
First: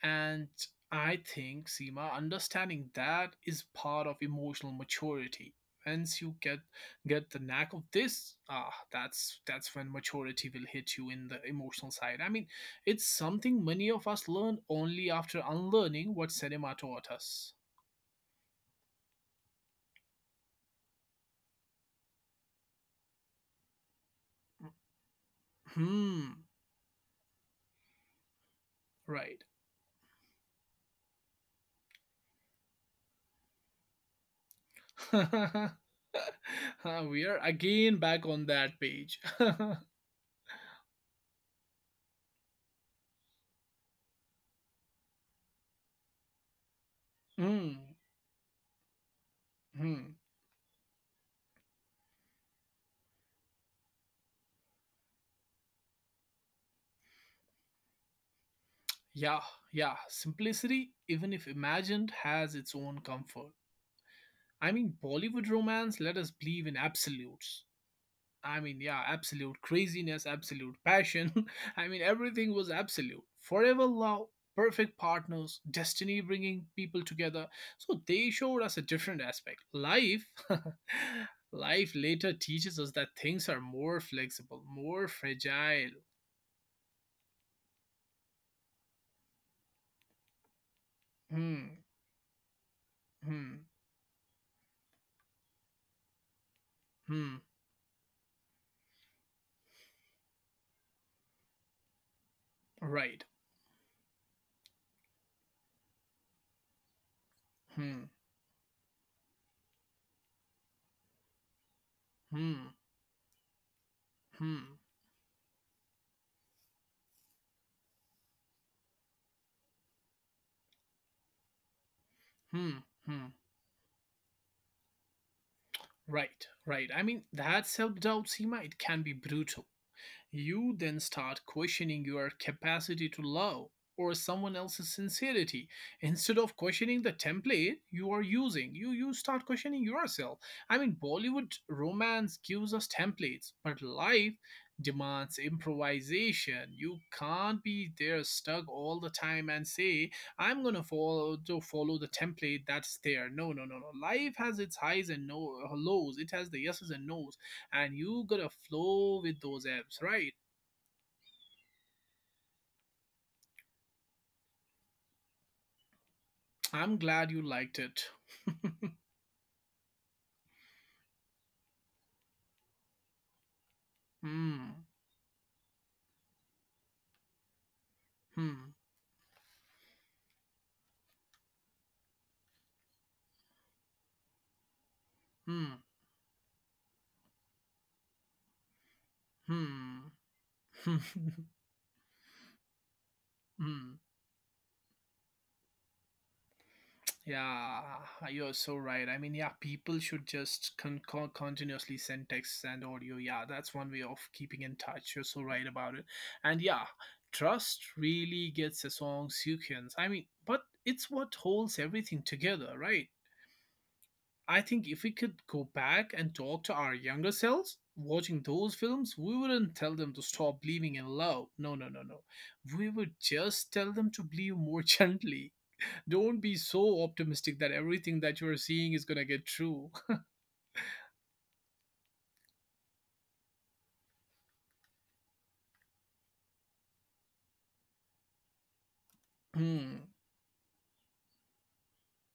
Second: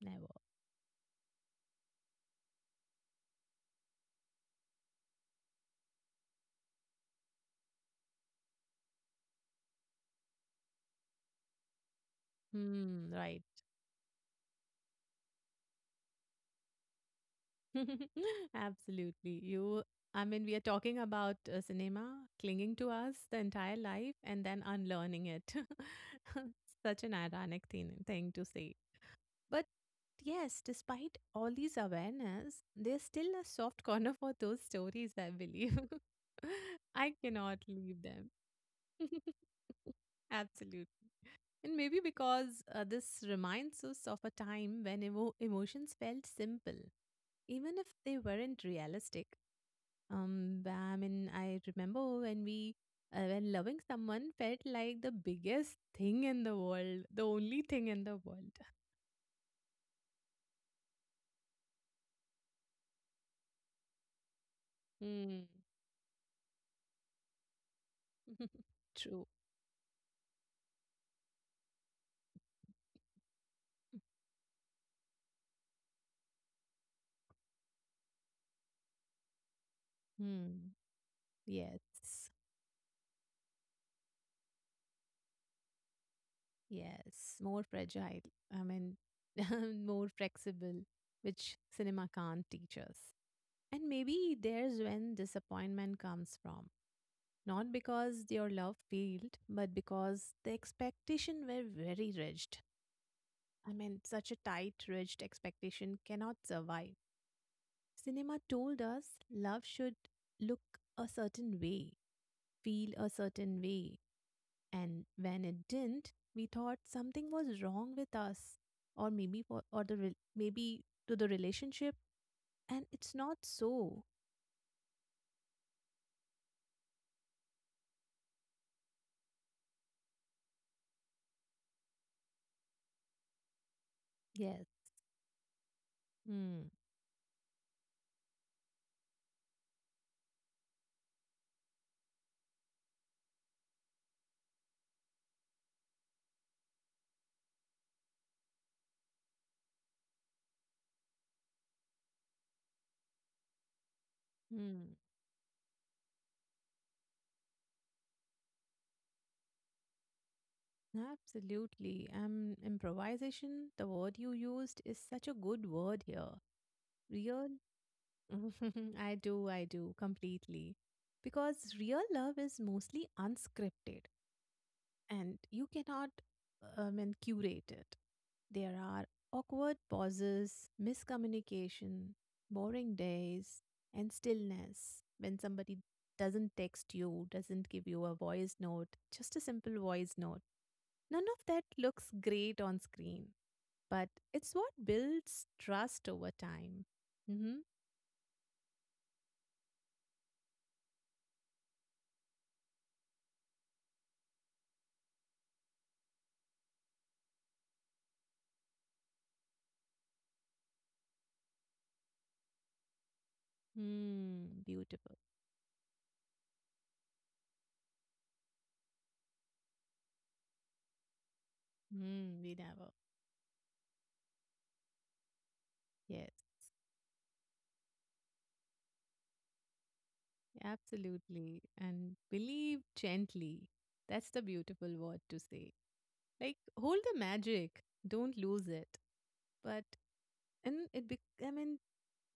S2: Never.
S1: And I think, Seema, understanding that is part of emotional maturity. Once you get get the knack of this, ah, that's that's when maturity will hit you in the emotional side. I mean, it's
S2: Hmm, right.
S1: something many of us learn only after unlearning what cinema taught us.
S2: Absolutely. You, I mean, we are talking about uh, cinema clinging to us the entire life and then unlearning it.
S1: Hmm.
S2: Such an ironic thing, thing to say.
S1: Right.
S2: But yes, despite all these awareness, there's still a soft corner for those stories, I believe.
S1: Uh,
S2: I
S1: we are
S2: cannot
S1: again
S2: leave
S1: back
S2: them.
S1: on that page.
S2: Absolutely. And maybe because uh, this reminds us of a time when emo- emotions felt simple, even
S1: Mm.
S2: if they weren't realistic.
S1: Mm.
S2: Um, but I mean, I remember when we, uh, when loving someone felt like the biggest thing in the world, the only thing in the world.
S1: Yeah, yeah. Simplicity, even if imagined, has its own comfort. I mean, Bollywood romance let us believe in absolutes. I mean, yeah,
S2: True.
S1: absolute craziness, absolute passion. I mean, everything was absolute. Forever love, perfect partners, destiny bringing people together. So they showed us a different aspect. Life,
S2: Hmm. Yes.
S1: life later teaches us that things are more flexible, more fragile.
S2: Yes. More fragile. I mean, more flexible, which
S1: Hmm.
S2: cinema can't teach us.
S1: Hmm.
S2: And maybe there's when disappointment comes from.
S1: Hmm.
S2: Not because your love failed, but because the expectation were very rigid.
S1: Right.
S2: I mean, such a tight, rigid expectation cannot survive.
S1: Hmm.
S2: Cinema told us love should look a certain way,
S1: Hmm.
S2: feel a certain way.
S1: Hmm.
S2: And when it didn't, we thought something was wrong with us, or maybe for, or the re- maybe to the relationship.
S1: Hmm.
S2: And it's
S1: Hmm.
S2: not so.
S1: Right, right. I mean, that self doubt, Seema, it can be brutal. You then start questioning your capacity to love or someone
S2: Yes.
S1: else's sincerity. Instead of
S2: Hmm.
S1: questioning the template you are using, you, you start questioning yourself. I mean, Bollywood romance gives us templates, but life demands improvisation. You can't be there stuck all the time and say, I'm gonna follow to follow the template that's there. No, no, no, no. Life has its
S2: Hmm.
S1: highs and no lows. It has the yeses and nos and you gotta flow with those ebbs, right?
S2: Absolutely. Um, improvisation, the word you used, is such a good word here.
S1: I'm glad you
S2: Real.
S1: liked it.
S2: I do. I do completely. Because real love is mostly unscripted
S1: Hmm.
S2: and you cannot um, and curate it.
S1: Hmm.
S2: There are awkward pauses, miscommunication, boring days, and stillness when somebody
S1: Hmm.
S2: doesn't text you, doesn't give you a voice note, just a simple
S1: Hmm.
S2: voice note. None of that looks great on screen,
S1: Hmm.
S2: but it's what builds trust over time. Mm-hmm.
S1: Yeah, you're so right. I mean, yeah, people should just con- con- continuously send texts and audio. Yeah, that's one way of keeping in touch. You're so right about it. And yeah, trust really gets a song sequence. I mean, but it's what holds everything together, right?
S2: Hmm.
S1: I think if we
S2: Beautiful.
S1: could go back and talk to our younger selves, watching those films, we wouldn't tell them to stop believing in love. No, no, no, no.
S2: Hmm. We
S1: We
S2: never.
S1: would just tell them to believe more gently.
S2: Yes.
S1: Don't be so optimistic that everything that you are seeing is gonna get true.
S2: Absolutely. And believe gently. That's the beautiful word to say. Like hold the magic. Don't lose it. But
S1: Hmm,
S2: and it be I mean,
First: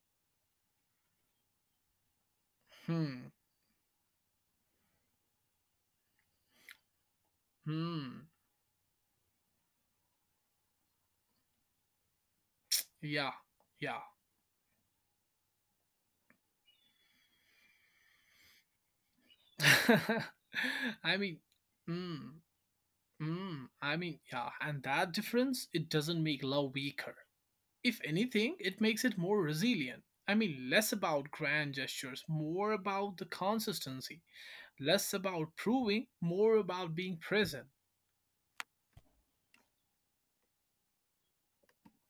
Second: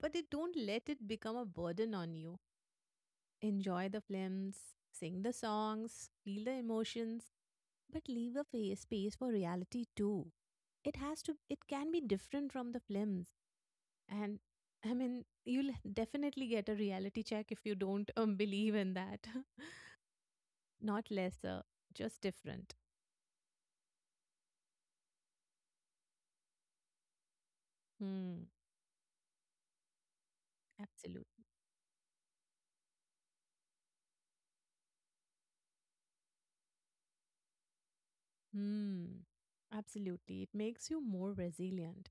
S2: but it don't let it become a burden on you.
S1: hmm,
S2: Enjoy the films, sing the songs, feel the emotions, but
S1: hmm.
S2: leave a fa- space for reality too. It has to it can be different from the films.
S1: Yeah, yeah.
S2: And I mean, you'll definitely get a reality check if you don't um, believe in that. Not
S1: I mean,
S2: lesser,
S1: hmm,
S2: just different.
S1: hmm. I mean, yeah. And that difference, it doesn't make love weaker. If
S2: Hmm.
S1: anything, it makes it more resilient. I mean, less about
S2: Absolutely.
S1: grand gestures, more about the consistency, less about proving, more about being present.
S2: Hmm. Absolutely. It makes you more resilient.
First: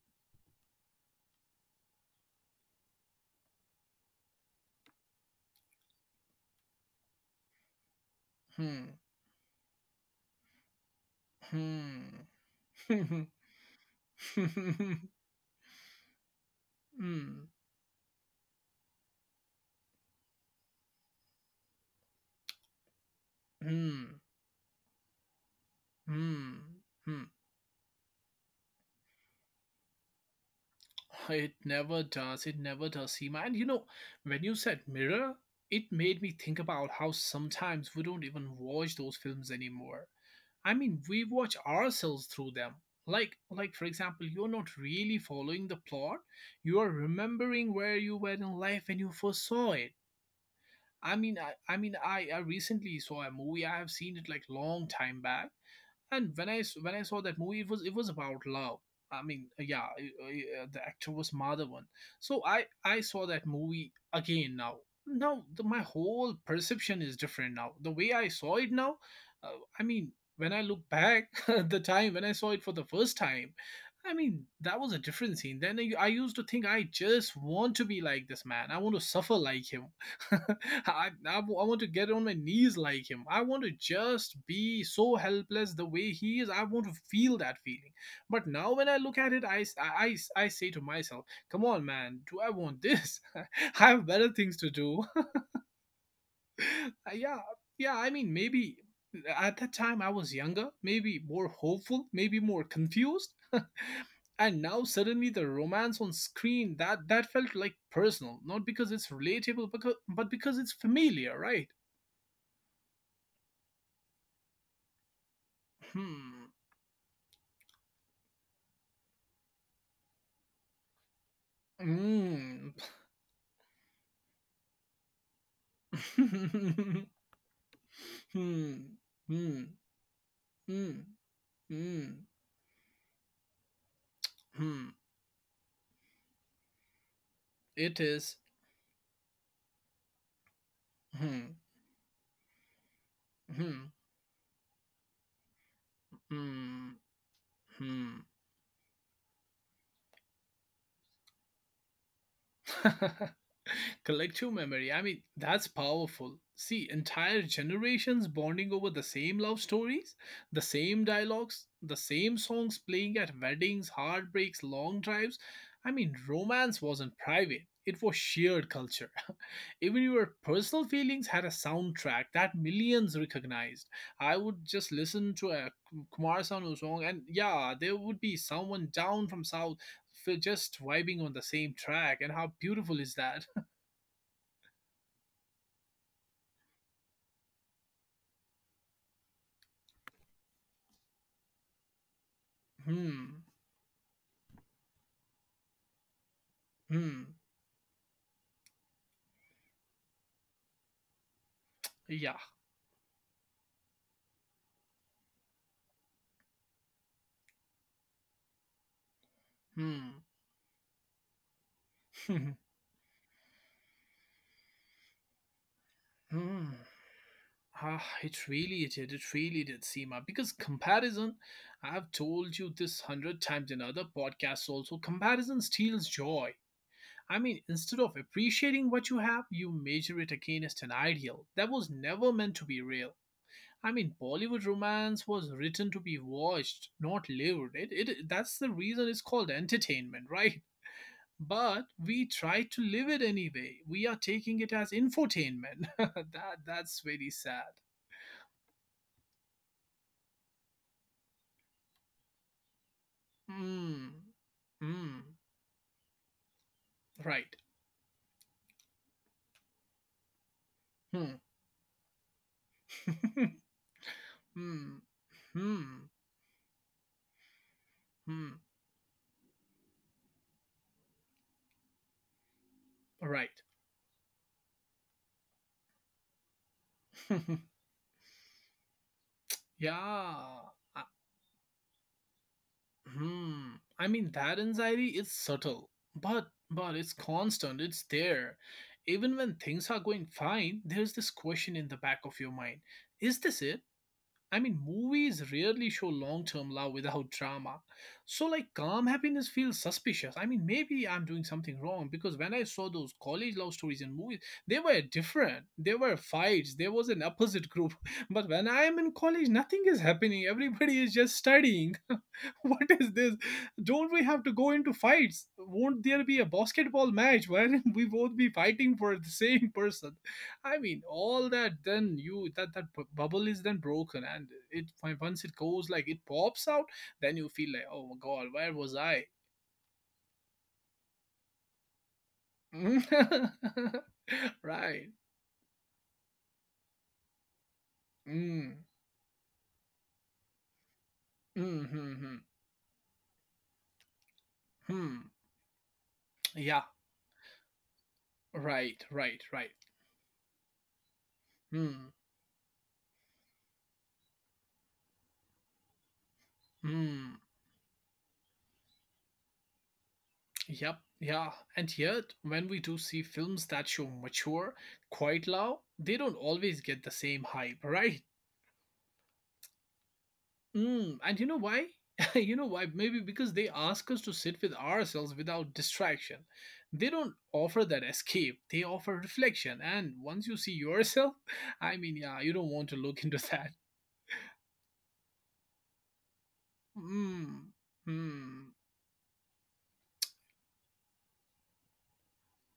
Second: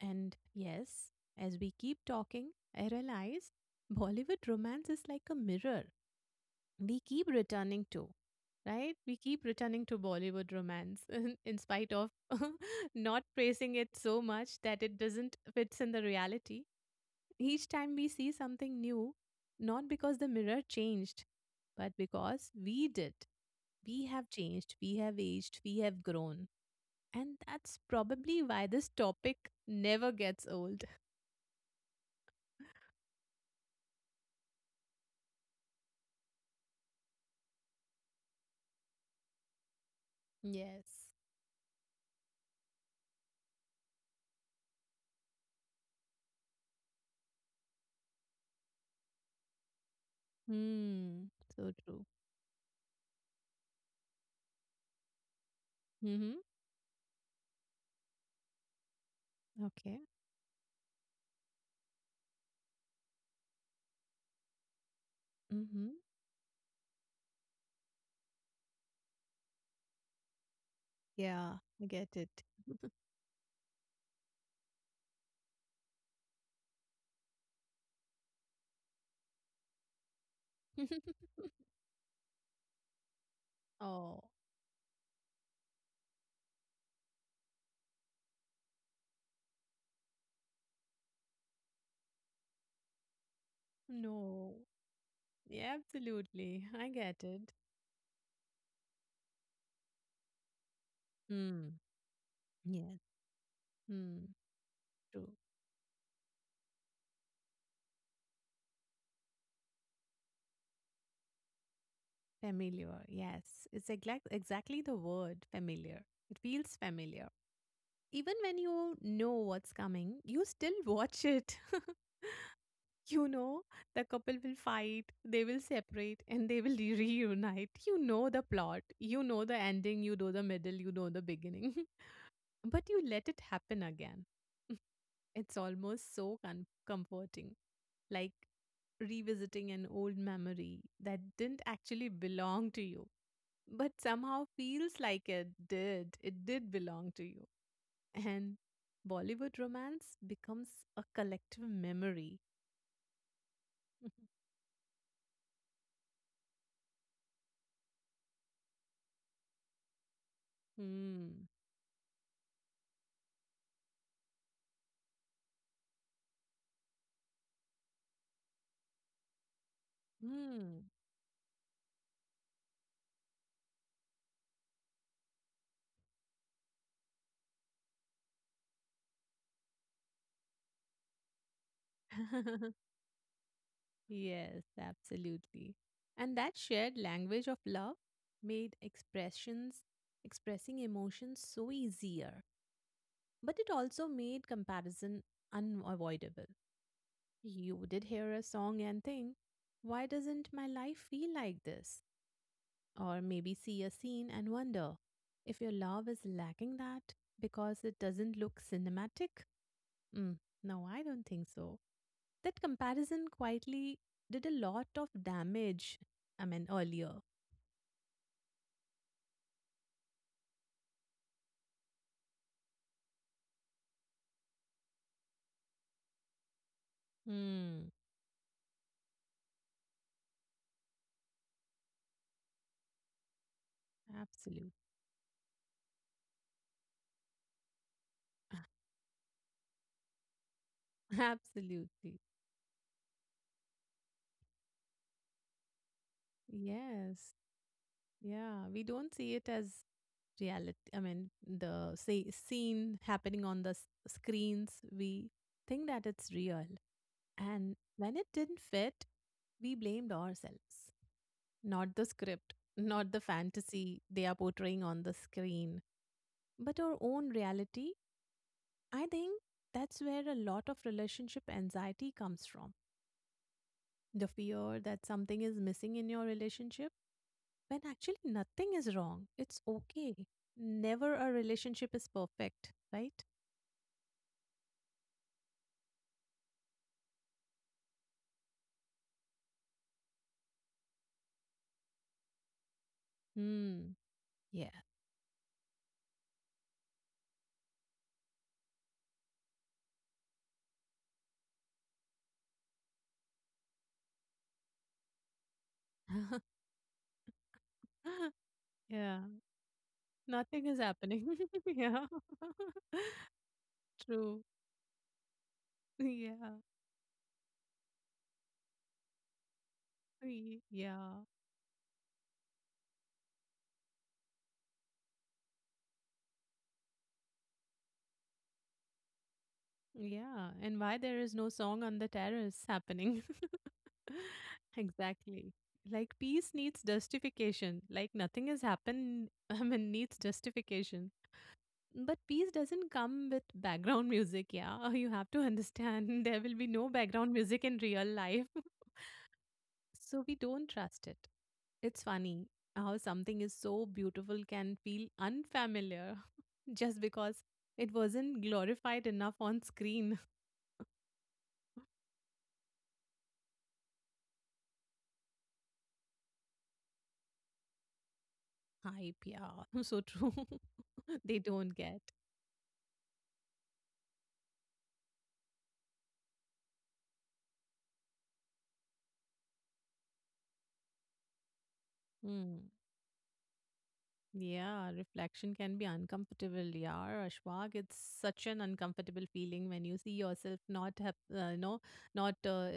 S2: And yes, as we keep talking, I realize Bollywood romance is like a mirror we keep returning to,
S1: Hmm,
S2: right? We keep returning to Bollywood romance in spite of
S1: hmm, hmm,
S2: not praising it so much that
S1: hmm,
S2: it doesn't fits in the reality. Each time we see something new, not because the mirror changed, but because we did. We
S1: hmm,
S2: have changed, we have aged, we have grown.
S1: hmm, hmm.
S2: And that's probably why this topic never gets old.
S1: It never does. It never does, Seema. And you know, when you said mirror, it made me think about how sometimes we don't even watch those films anymore. I mean,
S2: Yes.
S1: we watch ourselves through them. Like, like for example, you're not really following the plot. You are remembering where you were in life when you first saw it. I
S2: Hmm.
S1: mean, I,
S2: So
S1: I mean,
S2: true.
S1: I, I recently saw a movie. I have seen it like long time back, and
S2: Mm-hmm.
S1: when I s- when I saw that movie, it was it was about love. I mean, uh, yeah,
S2: Okay.
S1: i- uh, the actor was Madhavan. So I I saw that movie again now. Now the, my
S2: Mm-hmm.
S1: whole perception is different now. The way I saw it now, uh, I mean, when I look back
S2: Yeah,
S1: at
S2: I
S1: the
S2: get
S1: time when I
S2: it.
S1: saw it for the first time, I mean that was a different scene. Then I I used to think I just want to be like this man. I want to suffer like him. I I I want to get on my knees like him. I want to
S2: Oh,
S1: just be so helpless the way he is. I want to feel that feeling. But now when I look at it, I I I say to myself, come on, man, do I want this? I have better
S2: no.
S1: things to do.
S2: Yeah, absolutely. I
S1: Uh,
S2: get it.
S1: yeah, yeah. I mean, maybe at that time I was younger, maybe more
S2: Hmm.
S1: hopeful, maybe more
S2: Yes.
S1: confused.
S2: Hmm.
S1: And now
S2: True.
S1: suddenly the romance on screen that that felt like personal, not because it's relatable, because, but because it's familiar, right?
S2: Familiar. Yes. It's exact exactly the word familiar. It
S1: Hmm.
S2: feels familiar. Even when you know what's coming, you still watch it.
S1: Mm.
S2: You know, the couple will fight, they will separate, and they will re-
S1: hmm.
S2: reunite. You know the plot,
S1: Hmm.
S2: you know the ending, you know the middle, you
S1: Hmm.
S2: know the beginning,
S1: Hmm.
S2: but you let it happen again.
S1: Hmm.
S2: It's almost so con- comforting.
S1: It
S2: Like
S1: is.
S2: revisiting an old memory that
S1: Hmm.
S2: didn't actually belong to you,
S1: Hmm.
S2: but somehow feels like it did. It did
S1: Hmm.
S2: belong to you.
S1: Hmm.
S2: And Bollywood romance becomes a collective memory.
S1: Collective memory. I mean, that's powerful. See, entire generations bonding over the same love stories, the same
S2: Hmm.
S1: dialogues, the same songs playing at weddings, heartbreaks, long drives. I mean, romance wasn't private, it was shared culture. Even your personal
S2: Hmm.
S1: feelings had a soundtrack that millions recognized. I would just listen to a Kumar Sanu song, and yeah, there would be someone down from South we just vibing on the same track, and how beautiful is that?
S2: Yes, absolutely. And that shared language of love made expressions, expressing emotions so easier,
S1: Hmm.
S2: but it also made comparison unavoidable.
S1: Hmm.
S2: You did hear a song and think, why doesn't my life feel like this?
S1: Yeah.
S2: Or maybe see a scene and wonder if your love is lacking that because it doesn't look cinematic?
S1: Hmm.
S2: Mm, no, I don't think so. That comparison quietly did a lot of damage, I mean,
S1: hmm.
S2: earlier.
S1: Ah, it really did. It really did, Seema. Because comparison, I've told you this hundred times in other podcasts also, comparison steals joy. I mean,
S2: Hmm.
S1: instead of appreciating what you have, you measure it against an ideal that was never meant to be real. I mean, Bollywood
S2: Absolutely.
S1: romance was written to be watched, not lived. It, it that's the reason it's called entertainment, right? But
S2: Absolutely.
S1: we try to live it anyway. We are taking it as infotainment. That that's very
S2: Yes.
S1: sad.
S2: Yeah. We don't see it as reality. I mean, the say, scene happening on the s-
S1: Hmm.
S2: screens,
S1: Hmm.
S2: we think that it's real.
S1: Right.
S2: And when it didn't fit, we blamed ourselves,
S1: Hmm.
S2: not the script, not the fantasy they are portraying
S1: hmm.
S2: on the screen,
S1: Hmm.
S2: but our own reality.
S1: Hmm.
S2: I think that's where a lot of relationship anxiety comes from.
S1: Right.
S2: The fear that something is missing in your relationship when actually nothing is wrong. It's okay.
S1: Yeah. Uh,
S2: Never a relationship is perfect, right?
S1: Hmm. I mean that anxiety is subtle, but but it's constant. It's there. Even when things are going fine, there's this question in the back of your mind. Is this it?
S2: Hmm.
S1: I
S2: Yeah.
S1: mean, movies rarely show long term love without drama. So, like, calm happiness feels suspicious. I mean, maybe I'm doing something wrong because when I saw those college love stories in movies, they were different. There were fights, there was an opposite group. But when I am in
S2: Yeah.
S1: college, nothing is happening.
S2: Nothing is
S1: Everybody is just
S2: happening.
S1: studying.
S2: Yeah.
S1: What is this? Don't we
S2: True.
S1: have to go into fights? Won't there be a
S2: Yeah.
S1: basketball match wherein we both be fighting for the same person?
S2: Y-
S1: I mean,
S2: Yeah.
S1: all that then you that that bu- bubble is then broken, and it when- once it goes like it pops out, then you feel like, oh my god, where was I?
S2: Yeah. And why there is no song on the terrace happening?
S1: Right.
S2: Exactly. Like peace needs justification. Like nothing has
S1: Mm.
S2: happened, I mean, needs justification.
S1: Mm-hmm. Hmm. hmm,
S2: But
S1: hmm.
S2: peace doesn't come with background music, yeah. You have
S1: Hmm.
S2: to understand there will be
S1: Yeah.
S2: no background music in real life.
S1: Right. Right. Right.
S2: So we don't trust it. It's
S1: Hmm.
S2: funny how something is so beautiful can feel unfamiliar just
S1: Hmm.
S2: because it wasn't glorified enough on screen.
S1: Yep, yeah. And yet, when we do see films that show mature, quite loud, they don't always get the same hype, right?
S2: Hype, yeah. So true.
S1: Mm,
S2: They
S1: and you know
S2: don't
S1: why?
S2: get.
S1: You know why? Maybe because they ask us to sit with ourselves without distraction. They don't offer that escape, they offer reflection. And once you see yourself, I mean, yeah, you
S2: Hmm.
S1: don't want to look into that.
S2: Yeah, reflection can be uncomfortable. Yeah, Ashwag,
S1: Mm,
S2: it's such an
S1: mm,
S2: uncomfortable feeling when you see yourself not have, uh, you know, not uh, uh,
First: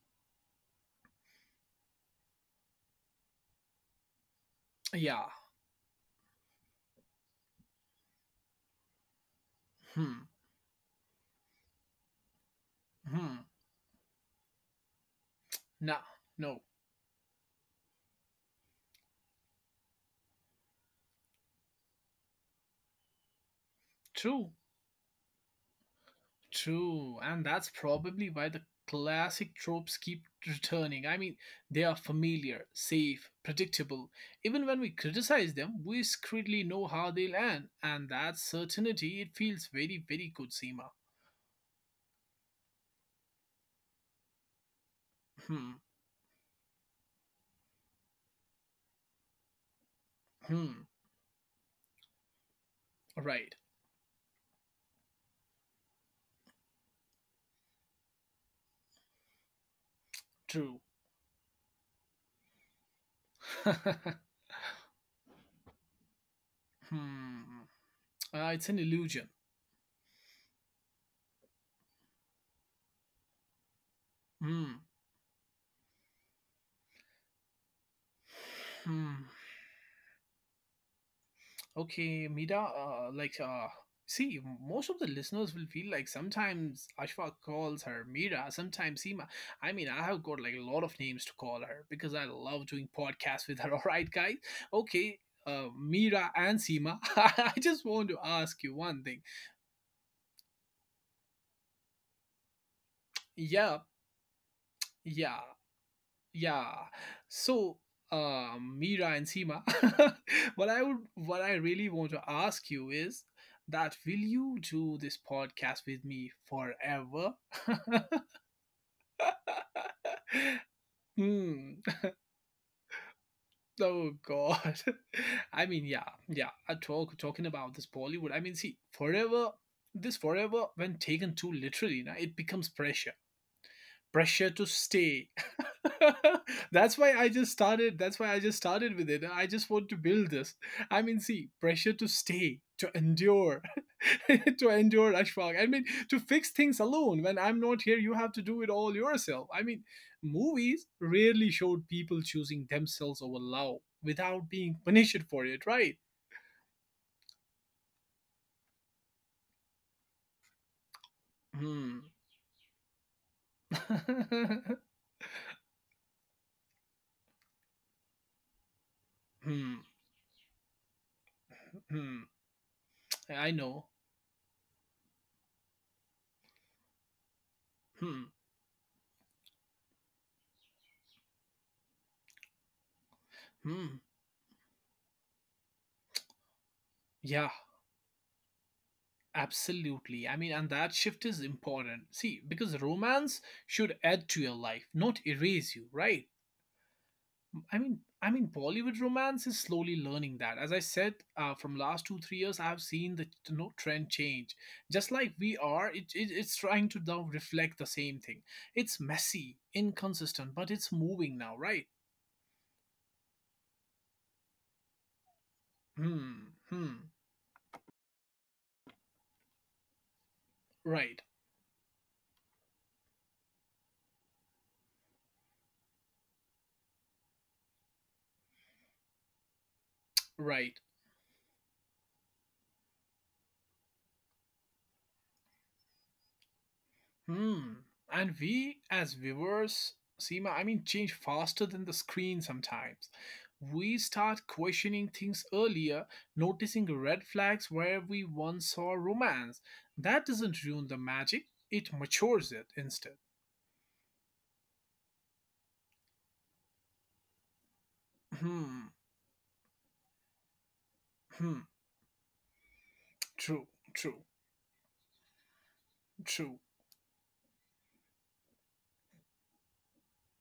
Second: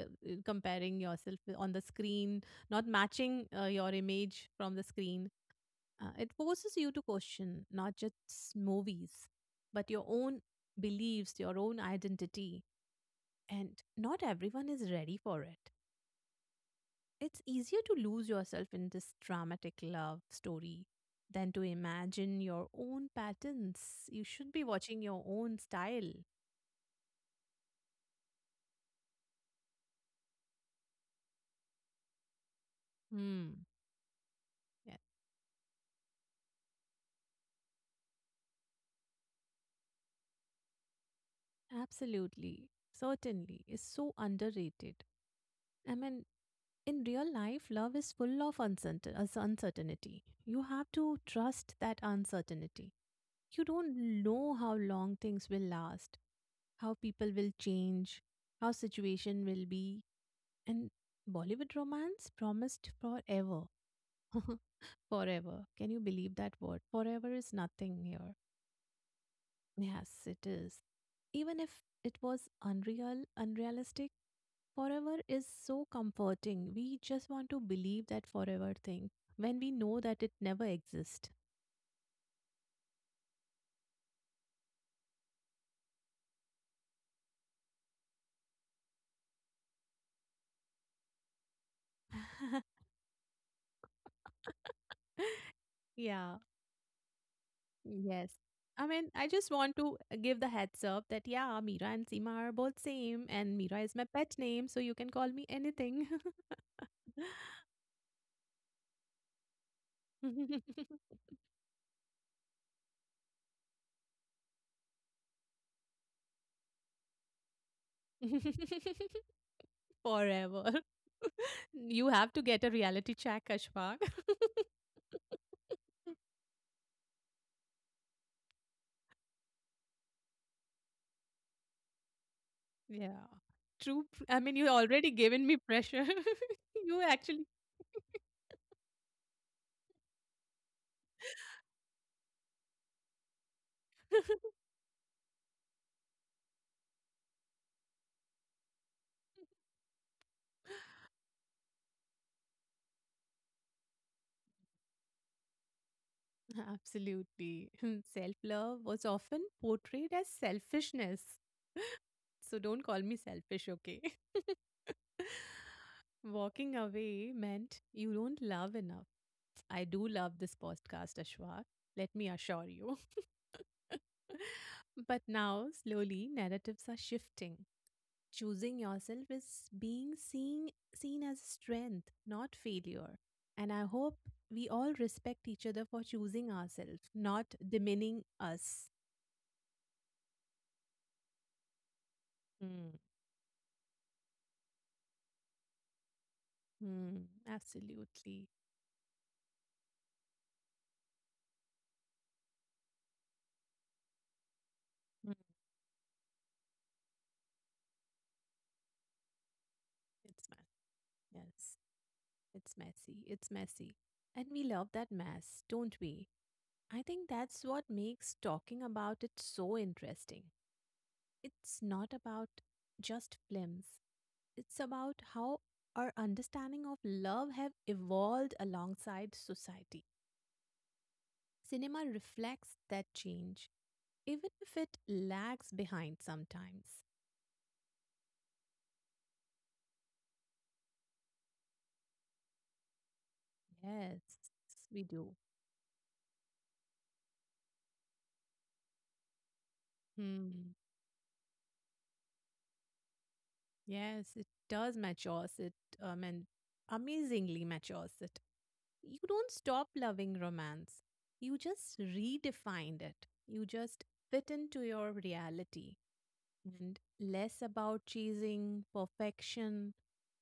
S2: comparing yourself on the screen, not matching uh, your image from the
S1: yeah,
S2: screen. Uh, it forces you to question not just movies, but your
S1: hmm,
S2: own beliefs, your own identity,
S1: hmm.
S2: and not everyone is ready for it.
S1: Nah, no,
S2: It's easier to lose yourself in this dramatic love story than to imagine your own patterns. You
S1: true.
S2: should be watching your own style.
S1: True, and that's probably why the classic tropes keep returning. I mean, they are familiar, safe,
S2: Hmm.
S1: predictable. Even when we
S2: Yeah,
S1: criticize them, we secretly know how they'll end, and that certainty it feels very, very good, Seema.
S2: absolutely. Certainly. It's so underrated.
S1: Hmm,
S2: I mean, in real life, love is full of uncertain- us- uncertainty. You
S1: hmm,
S2: have to trust that uncertainty.
S1: right,
S2: You don't know how long things will last, how people will change, how situation will be.
S1: true.
S2: And Bollywood romance promised forever. Forever. Can you believe that word? Forever is
S1: hmm,
S2: nothing here.
S1: uh, it's an illusion.
S2: Yes, it is. Even if it was unreal, unrealistic,
S1: Hmm,
S2: forever is so comforting. We just want to believe that forever thing
S1: hmm.
S2: when we know that it never exists.
S1: Okay, Mira. uh, like, uh, see, most of the listeners will feel like sometimes Ashfaq calls her Mira, sometimes Seema. I mean, I have got like a lot of names to call her because I love doing podcasts with her. All right, guys. Okay, uh, Mira
S2: Yeah.
S1: and Seema. I just want to
S2: Yes.
S1: ask you
S2: I
S1: one
S2: mean,
S1: thing.
S2: I just want to give the heads up that yeah, Mira and Seema are both same, and Mira
S1: Yeah,
S2: is my pet name, so you can call
S1: yeah.
S2: me anything.
S1: Yeah. So, uh, Mira and Seema, what I would, what I really want to ask you is that will you do this podcast with me forever?
S2: Forever.
S1: Hmm.
S2: You have to get a reality check, Ashfaq.
S1: Oh God. I mean, yeah, yeah. I talk talking about this Bollywood. I mean, see, forever. This forever, when taken too literally, na, it becomes pressure.
S2: Yeah. True. Pr- I
S1: Pressure
S2: mean, you
S1: to
S2: already
S1: stay
S2: given me pressure.
S1: that's
S2: You
S1: why i
S2: actually.
S1: just started that's why I just started with it, I just want to build this, I mean see pressure to stay to endure to endure Ashfaq, I mean to fix things alone when I'm not here, you have to do it all yourself, I mean movies rarely showed people choosing themselves over love without being punished for it, right?
S2: Absolutely. Self love was often portrayed as selfishness.
S1: hmm
S2: So don't call me selfish, okay? Walking away meant you don't love enough. I
S1: hmm
S2: do love this podcast, Ashwak. Let
S1: hmm
S2: me assure you.
S1: I know.
S2: But now, slowly, narratives are shifting.
S1: hmm
S2: Choosing yourself is being seen, seen as strength, not failure. And I
S1: hmm
S2: hope we all respect each other for choosing ourselves,
S1: yeah.
S2: not demeaning us.
S1: Absolutely. I mean, and that shift is important. See, because
S2: Mm.
S1: romance should add to your life, not erase you, right?
S2: Mm.
S1: I mean, I mean,
S2: Absolutely.
S1: Bollywood romance is slowly learning that. As I said, uh, from last two three years, I've seen the you know, trend change. Just
S2: Mm.
S1: like we are, it, it it's trying to now reflect the same thing. It's messy,
S2: It's
S1: inconsistent,
S2: mess.
S1: but it's moving now,
S2: Yes,
S1: right?
S2: it's messy. It's messy. And we love that mess, don't we?
S1: Hmm. Hmm.
S2: I think that's what makes talking about it so interesting.
S1: Right.
S2: It's not about just films. It's about how our understanding of love have evolved alongside society.
S1: Right.
S2: Cinema reflects that change, even if it lags behind sometimes.
S1: Hmm. And we, as viewers, Seema, I mean, change faster than the screen sometimes. We start
S2: Yes, we
S1: questioning
S2: do.
S1: things earlier, noticing red flags where we once saw romance. That doesn't
S2: Hmm.
S1: ruin the magic, it matures it instead.
S2: Yes, it does matures it, um, and amazingly matures it.
S1: Hmm.
S2: You don't stop loving romance. You
S1: Hmm.
S2: just redefine it. You
S1: True.
S2: just
S1: True.
S2: fit into your reality
S1: True.
S2: and less about chasing perfection,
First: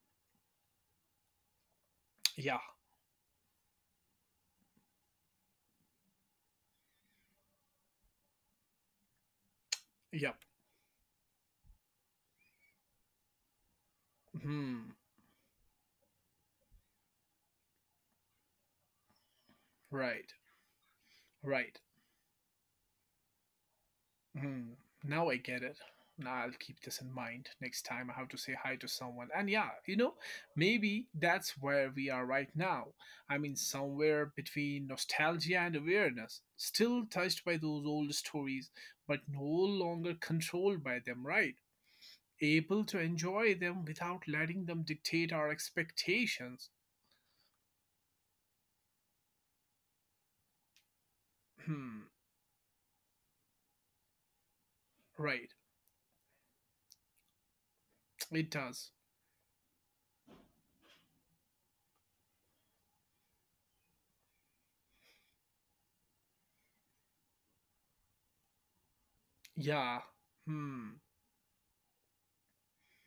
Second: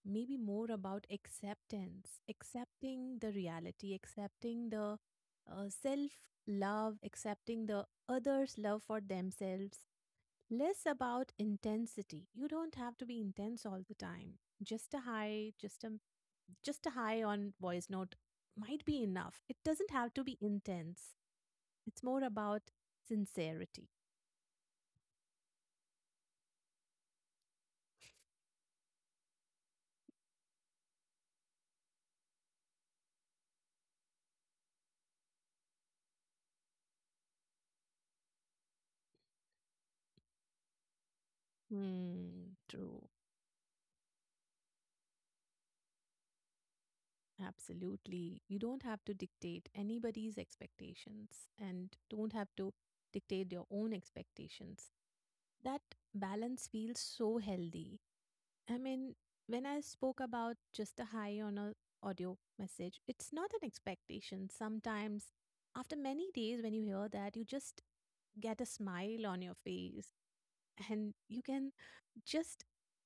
S2: maybe more about acceptance,
S1: Yeah.
S2: accepting the reality, accepting the uh, self love, accepting the others' love for themselves,
S1: Yep.
S2: less about intensity. You don't have to be intense all the time.
S1: Hmm.
S2: Just a high, just a just a high on voice note might be enough. It doesn't have to
S1: Right.
S2: be intense.
S1: Right.
S2: It's more about sincerity.
S1: Hmm. Now I get it. Now I'll keep this in mind next time I have to say hi to someone. And yeah, you know, maybe that's where we are right now. I mean, somewhere between nostalgia and awareness, still touched by those old stories, but no longer controlled by them, right?
S2: Hmm,
S1: Able to
S2: true.
S1: enjoy them without letting them dictate our expectations.
S2: Absolutely. You don't have to dictate anybody's expectations and
S1: Hmm.
S2: don't have to dictate your own expectations.
S1: Right.
S2: That balance feels so healthy.
S1: It
S2: I
S1: does.
S2: mean, when I spoke about just a high on a audio message, it's not an expectation. Sometimes after many days when you hear that, you just get a smile on your
S1: Yeah.
S2: face
S1: Hmm.
S2: and you can just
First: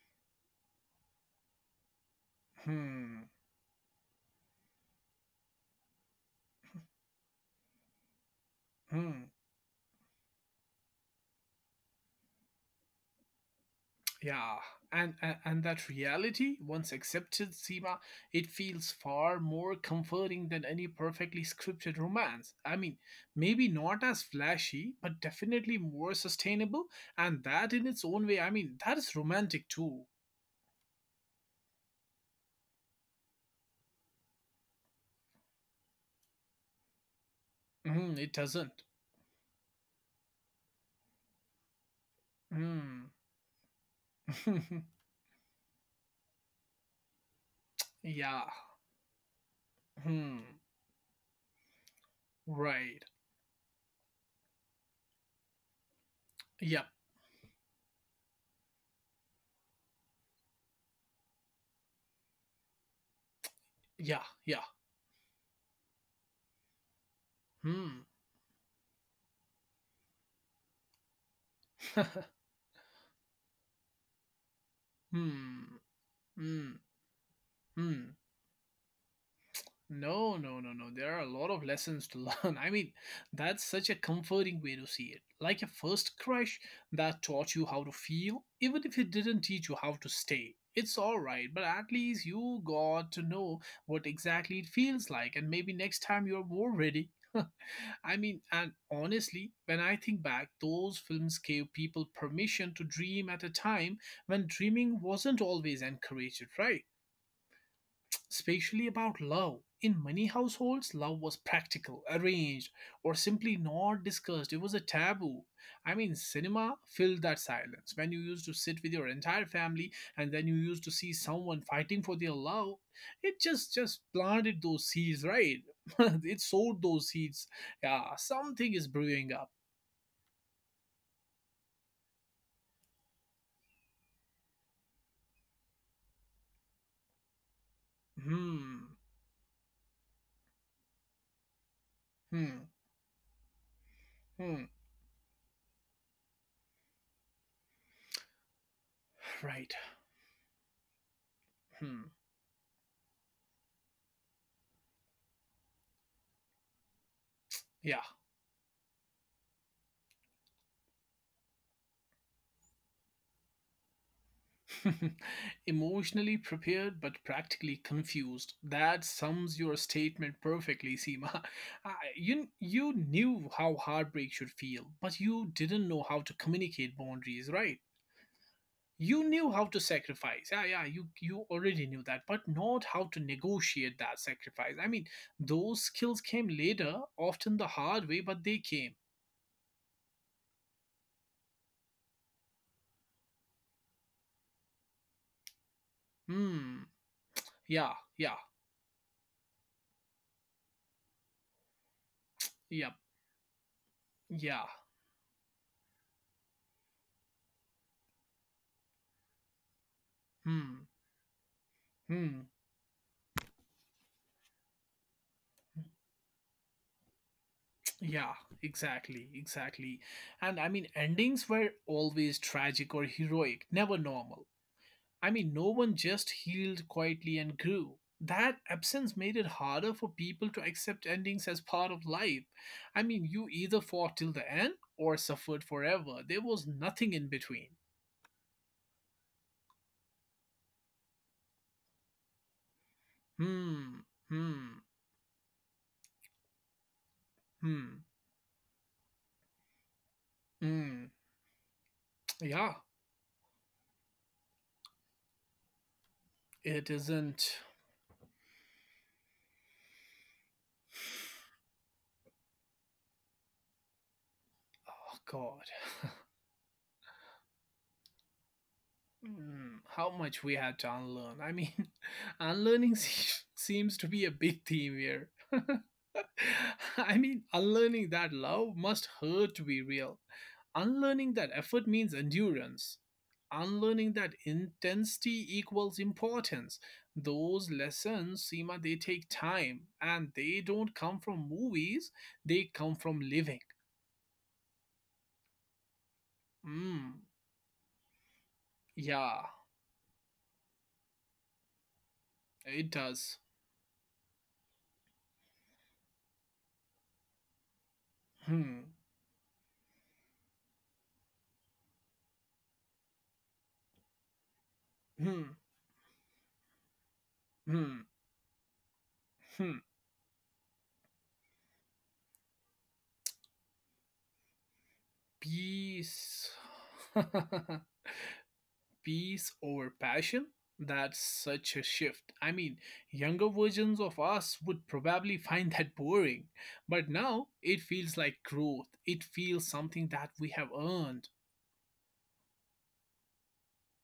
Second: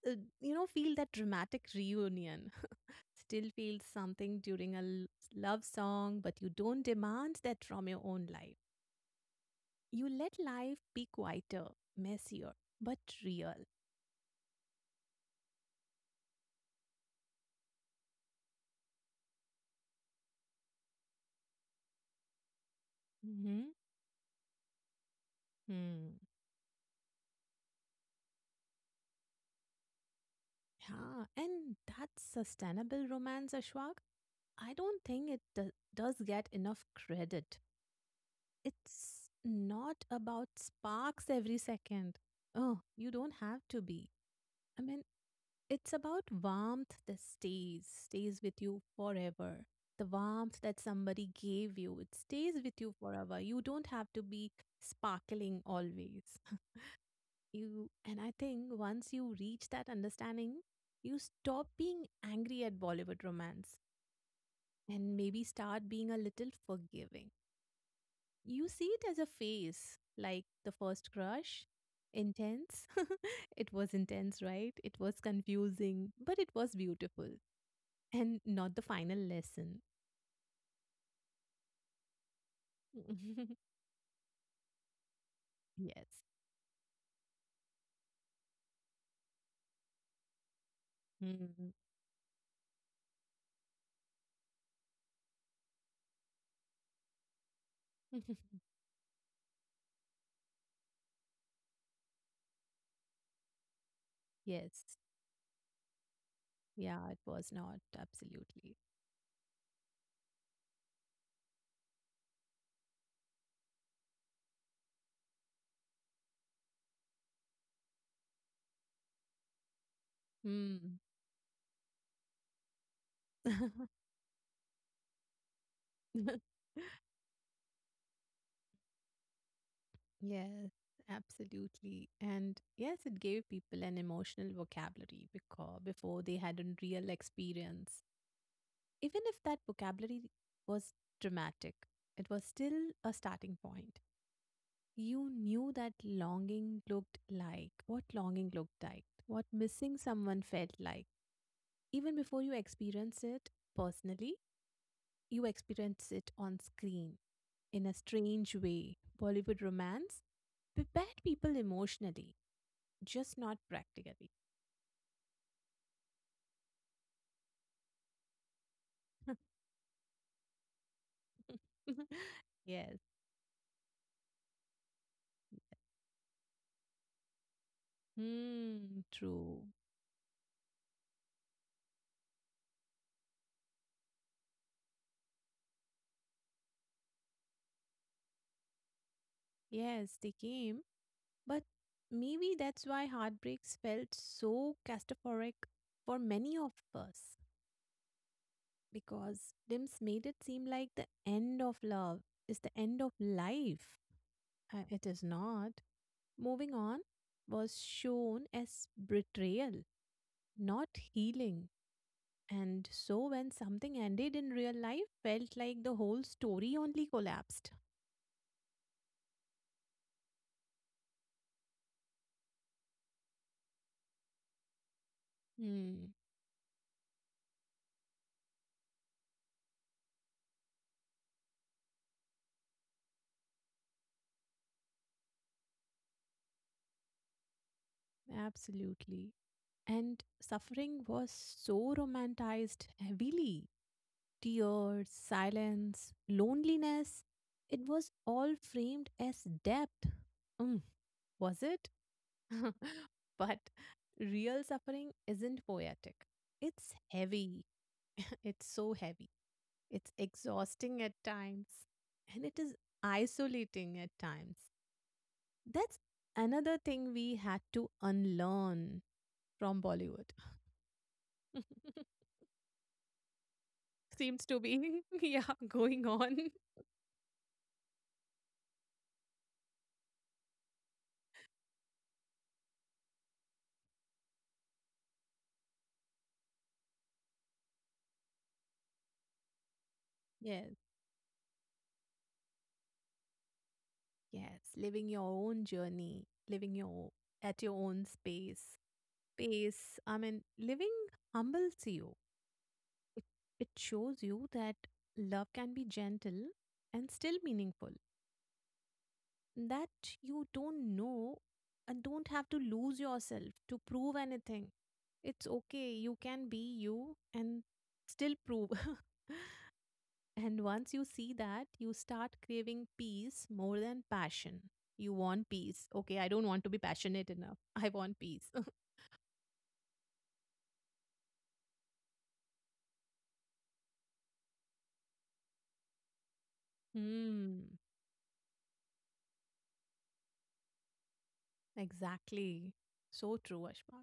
S2: uh, you know feel that dramatic reunion
S1: Hmm.
S2: still feel something during a l- love song, but you don't demand that from your own life.
S1: Hmm.
S2: You let life be quieter, messier, but real.
S1: Yeah, and, and and that reality, once accepted, Seema, it feels far more comforting than any perfectly scripted romance. I mean, maybe
S2: Hmm.
S1: not as flashy, but definitely more
S2: Hmm.
S1: sustainable, and that in its own way, I mean, that is romantic too.
S2: Yeah, and that sustainable romance, Ashwag. I don't think it do- does get enough credit.
S1: Mm, it doesn't.
S2: It's not about sparks every second. Oh,
S1: Mm.
S2: you don't have to be. I mean, it's about warmth that stays, stays
S1: Yeah.
S2: with you forever. The
S1: Hmm.
S2: warmth that somebody gave you, it stays with you
S1: Right.
S2: forever. You don't have to be sparkling always.
S1: Yep.
S2: You and I think once you reach that understanding, you stop being angry at Bollywood romance
S1: Yeah. Yeah.
S2: and maybe start being a little forgiving.
S1: Hmm.
S2: You see it as a phase, like the first crush, intense. It was intense, right? It was
S1: hmm.
S2: confusing, but it was
S1: Hmm.
S2: beautiful.
S1: Hmm.
S2: And not the final lesson.
S1: No, no, no, no. There are a lot of lessons to learn. I mean, that's such a comforting way to see it. Like a
S2: Yes.
S1: first crush that taught you how to feel, even if it didn't teach you how to stay. It's alright, but
S2: Mm.
S1: at least you got to know what exactly it feels like, and maybe next time you're more ready. I mean, and honestly, when I think back, those films gave people permission to dream at a time when
S2: Yes.
S1: dreaming wasn't always encouraged, right?
S2: Yeah, it was not. Absolutely.
S1: Especially about love. In many households, love was practical, arranged, or simply not discussed. It was a taboo. I mean, cinema filled that silence. When you used to sit with your entire family and then you used to
S2: Mm.
S1: see someone fighting for their love, it just just planted those seeds, right? It sowed those seeds. Yeah, something is brewing up.
S2: Yes, absolutely. And yes, it gave people an emotional vocabulary because before they had a real experience.
S1: Hmm,
S2: Even if that vocabulary was dramatic, it was
S1: hmm,
S2: still a starting point.
S1: hmm.
S2: You knew that longing looked like, What longing looked like, what
S1: Right.
S2: missing someone felt like
S1: Hmm.
S2: even before you experience it personally, you experience it on screen in a
S1: Yeah.
S2: strange way. Bollywood romance prepared people emotionally, just not practically.
S1: Emotionally prepared but practically confused. That sums your statement perfectly, Seema. I- You, you
S2: Yes.
S1: knew how heartbreak should feel, but you didn't know how to communicate boundaries, right?
S2: Hmm,
S1: You knew
S2: true.
S1: how to sacrifice. Yeah, yeah, you, you already knew that, but not how to negotiate that sacrifice. I mean, those skills came later, often the hard way, but they came.
S2: Yes, they came. But maybe that's why heartbreaks felt so castaphoric for many of
S1: Hmm.
S2: us.
S1: Yeah, yeah,
S2: Because films made it seem like the end of love is the
S1: yeah,
S2: end of life.
S1: yeah.
S2: Uh, it is not. Moving on was shown as betrayal,
S1: Hmm.
S2: not healing.
S1: Hmm.
S2: And so, when something ended in real life, felt like the whole story only collapsed.
S1: Yeah, exactly, exactly. And I mean, endings were always tragic or heroic, never normal. I mean, no one
S2: Hmm,
S1: just healed quietly and grew. That absence made it harder for people to accept endings as part of life. I mean, you either fought till the end or suffered forever. There was nothing in between.
S2: absolutely. And suffering was so romanticized heavily.
S1: Hmm, hmm,
S2: Tears, silence, loneliness. It
S1: hmm,
S2: was all framed as depth. Mm,
S1: hmm.
S2: was it?
S1: Yeah,
S2: But real suffering isn't poetic.
S1: it
S2: It's
S1: isn't.
S2: heavy, it's so heavy. It's exhausting at times and it is isolating at times.
S1: Oh, God.
S2: That's another thing we had to unlearn
S1: Mm,
S2: from
S1: how
S2: Bollywood.
S1: much we have to unlearn. I mean, unlearning se- seems to be a
S2: Seems to
S1: big theme
S2: be,
S1: here.
S2: yeah, going on.
S1: I mean, unlearning that love must hurt to be real. Unlearning that effort means endurance. Unlearning that intensity equals importance. Those lessons, Seema, they take time and they
S2: Yes,
S1: don't come from movies, they come from living.
S2: yes. Living your own journey, living your
S1: Mm,
S2: at your own space.
S1: yeah,
S2: Space. I mean, living humbles you.
S1: it
S2: It
S1: does.
S2: it shows you that love can be gentle and still meaningful.
S1: Hmm,
S2: That you don't know and don't have to lose yourself to prove anything. It's
S1: hmm,
S2: okay. You can be you and
S1: hmm,
S2: still prove.
S1: hmm.
S2: And once you see that, you start craving peace more than passion. You want peace. Okay, I don't
S1: Peace.
S2: want to be passionate enough. I want peace.
S1: Peace over passion? That's such a shift. I mean, younger versions of us would probably find that boring, but now
S2: Hmm.
S1: it feels like growth. It feels something that we have earned.
S2: Exactly. So true, Ashma.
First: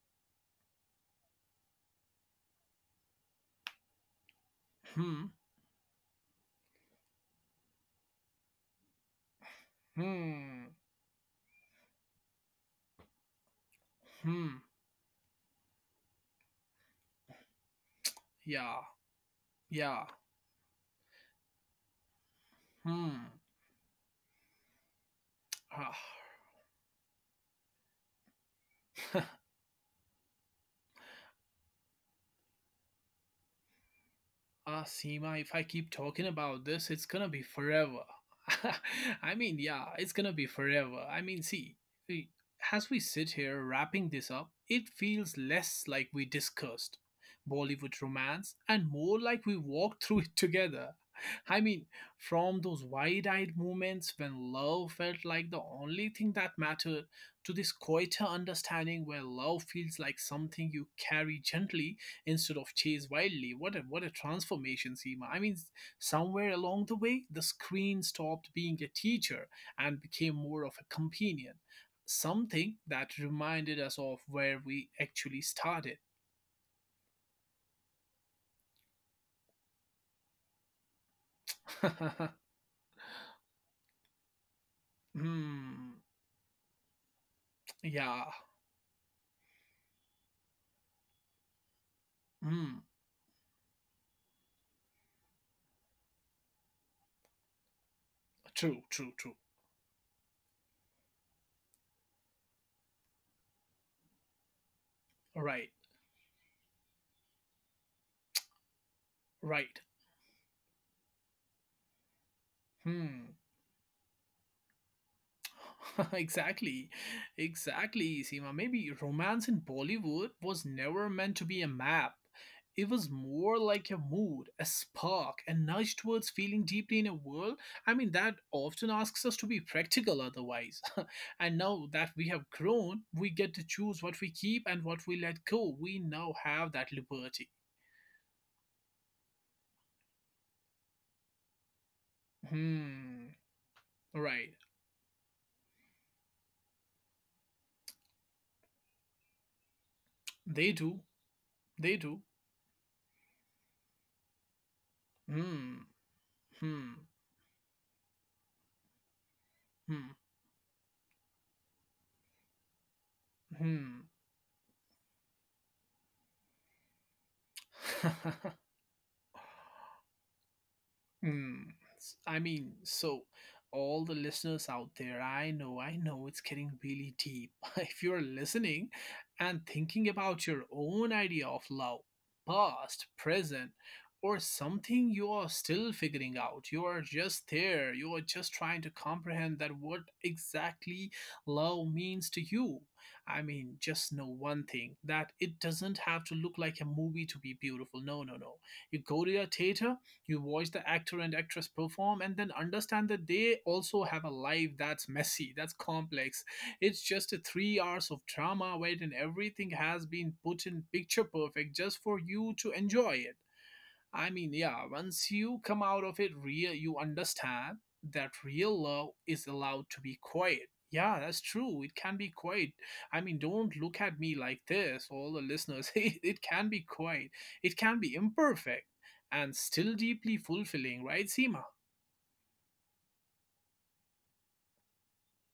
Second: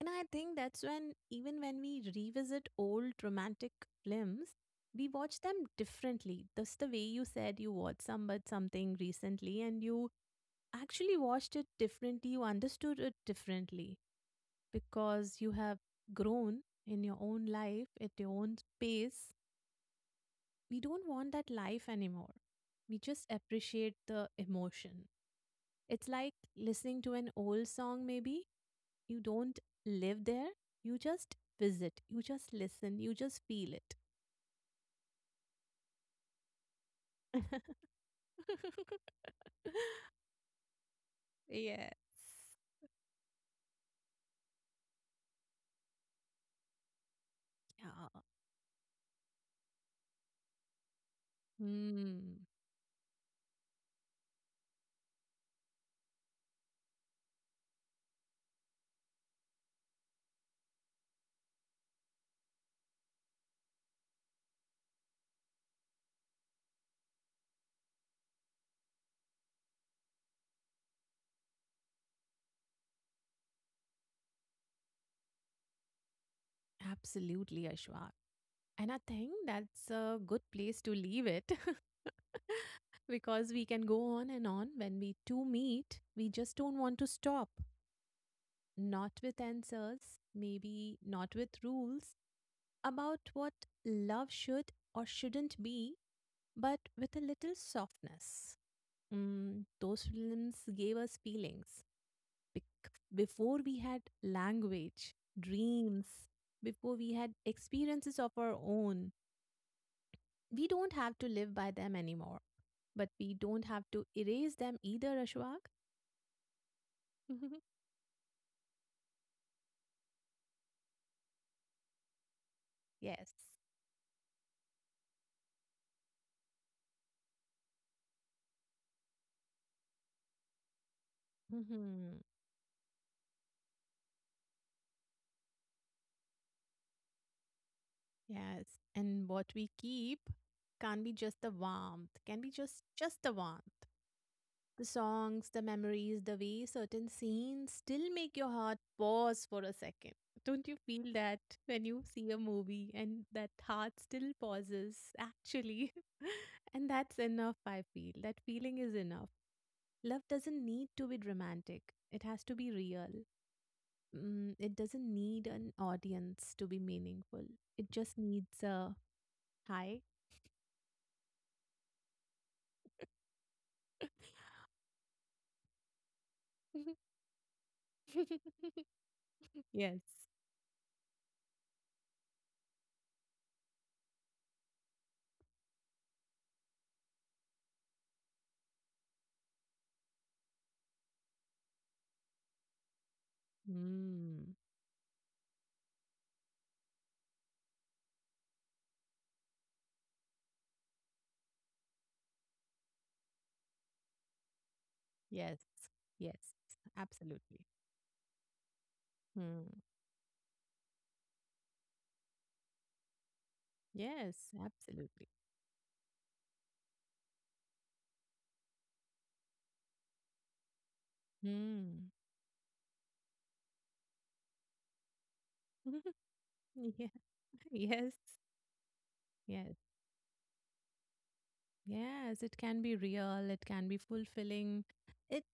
S2: And I think that's when, even when we revisit old romantic films, we
S1: Hmm,
S2: watch them differently. Just the way you said you watched some, but something recently and you
S1: hmm,
S2: actually watched it differently, you understood it differently
S1: hmm.
S2: because you have grown in your own life, at your own
S1: Yeah,
S2: pace.
S1: yeah,
S2: We don't want that life anymore. We just
S1: hmm.
S2: appreciate the emotion. It's
S1: Ah.
S2: like listening to an old song, maybe, you don't live there, you just visit, you just listen, you just feel it.
S1: Ah, Seema, if I keep talking about this, it's gonna be forever. I mean, yeah, it's gonna be forever. I mean, see,
S2: Yes.
S1: we, as we sit here wrapping this up, it feels less like we discussed Bollywood
S2: Yeah.
S1: romance and more like we walked through it together. I mean,
S2: Mm,
S1: from those wide eyed moments when love felt like the only thing that mattered to this quieter understanding where love feels like something you carry gently instead of chase wildly. What a what a transformation, Seema. I mean, somewhere along the way, the screen stopped being a teacher and became more of a companion. Something that reminded us of where we actually started.
S2: absolutely, Ashwak. And I think that's a good place to leave it because we can go on and on when we two meet.
S1: Hmm.
S2: We just don't want to stop.
S1: Yeah.
S2: Not with answers, maybe not with rules
S1: Hmm.
S2: about what love should or shouldn't be, but with a little softness.
S1: True. True. True.
S2: Mm, those films gave us feelings. Bec- Before we had language,
S1: Right.
S2: dreams, before we had experiences of our own,
S1: Right.
S2: we don't have to live by them anymore. But we
S1: Hmm.
S2: don't have to erase them either, Ashwag.
S1: Exactly, exactly, Seema. Maybe romance in Bollywood was never meant to be a map. It was
S2: Yes.
S1: more like a mood, a spark, a nudge towards feeling deeply in a world. I mean, that often asks us to be practical otherwise. And now that
S2: Hmm.
S1: we have grown, we get to choose what we keep and what we let go. We now have that liberty.
S2: Yes. And what we keep can't be just the warmth, can be just just
S1: Hmm.
S2: the warmth.
S1: Right.
S2: The songs, the memories, the way certain scenes still make your heart pause for a second. Don't
S1: They
S2: you
S1: do.
S2: feel that when
S1: They
S2: you
S1: do.
S2: see a movie and that heart still pauses,
S1: Hmm.
S2: actually? And
S1: Hmm.
S2: that's enough, I feel. That feeling is enough. Love doesn't need to be dramatic, it has to be real.
S1: Hmm.
S2: Mm, it doesn't need an audience to be meaningful, it just
S1: Hmm.
S2: needs a hi.
S1: Hmm. s- I mean, so all the listeners out there, I know, I know it's getting really deep. If you're listening and
S2: Yes.
S1: thinking about your own idea of love, past, present, or something you are still figuring out, you are just there, you are just trying to comprehend that what exactly love means to you. I mean, just know
S2: Mm.
S1: one thing that it doesn't have to look like a movie to be beautiful. No, no, no. You go to a theater, you watch the actor and actress perform and then understand that they also have a life that's messy,
S2: Yes,
S1: that's complex.
S2: yes,
S1: It's just a
S2: absolutely.
S1: three hours of drama wherein
S2: Hmm.
S1: everything has been put in picture perfect just for you to enjoy it. I mean,
S2: Yes,
S1: yeah,
S2: absolutely.
S1: once you come out of it real, you understand that real love is allowed to be quiet. Yeah, that's true. It
S2: Hmm.
S1: can be quiet. I mean, don't look at me like this, all the listeners. It, it can be
S2: Yeah.
S1: quiet. It can
S2: Yes.
S1: be imperfect and
S2: Yes.
S1: still deeply fulfilling, right, Seema?
S2: Yes, it can be real, it can be fulfilling, it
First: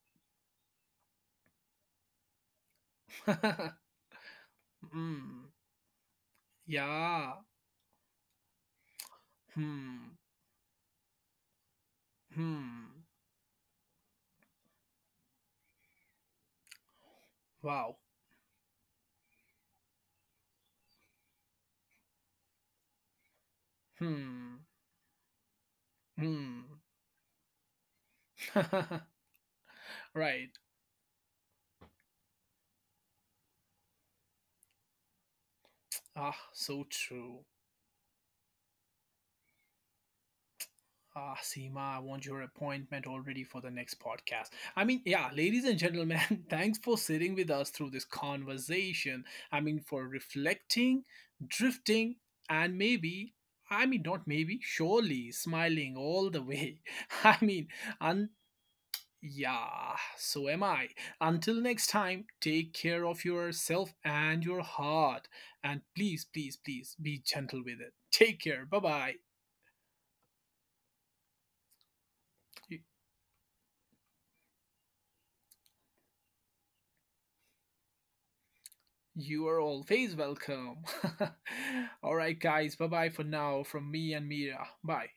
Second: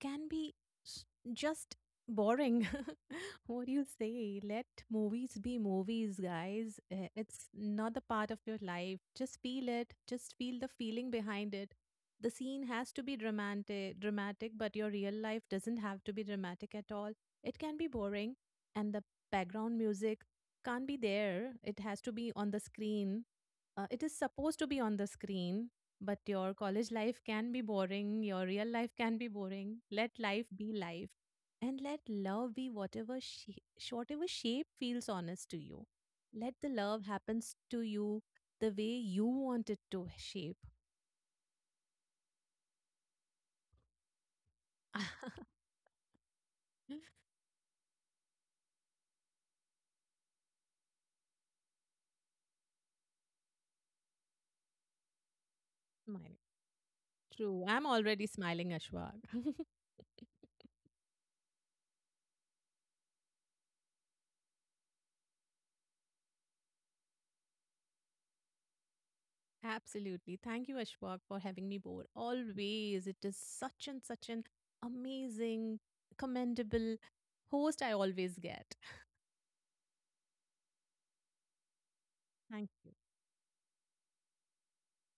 S2: can be s- just boring. What do you say? Let movies
S1: Mm,
S2: be movies, guys. Uh,
S1: yeah.
S2: It's not the part of your life. Just feel it,
S1: Hmm.
S2: just feel the feeling behind it. The scene has to
S1: Hmm.
S2: be dramatic, dramatic, but your real life doesn't have to be dramatic at all. It can be
S1: Wow.
S2: boring, and the background music can't be there. It has to be on the screen uh, it is
S1: Hmm.
S2: supposed to be on the screen but your
S1: Hmm.
S2: college life can be boring, your real life can be boring, let life
S1: Right.
S2: be life and let love be whatever she- whatever shape feels honest to you,
S1: Ah,
S2: let the
S1: so
S2: love
S1: true.
S2: happens to you the way you want it to shape.
S1: Ah, Seema, I want your appointment already for the next podcast. I mean, yeah, ladies and gentlemen, thanks for sitting with us through this conversation. I mean, for reflecting, drifting, and maybe, I mean, not maybe, surely smiling all
S2: Smiling,
S1: the way. I
S2: true,
S1: mean,
S2: I'm already
S1: and
S2: smiling, Ashwag.
S1: yeah, so am I. Until next time, take care of yourself and your heart. And please, please, please be gentle with it. Take care. Bye bye.
S2: Absolutely. Thank you, Ashwak, for having me board. Always. It is such and such an amazing, commendable host I always get.
S1: You are always welcome. All right,
S2: Thank
S1: guys. Bye
S2: you.
S1: bye for now from me and Mira. Bye.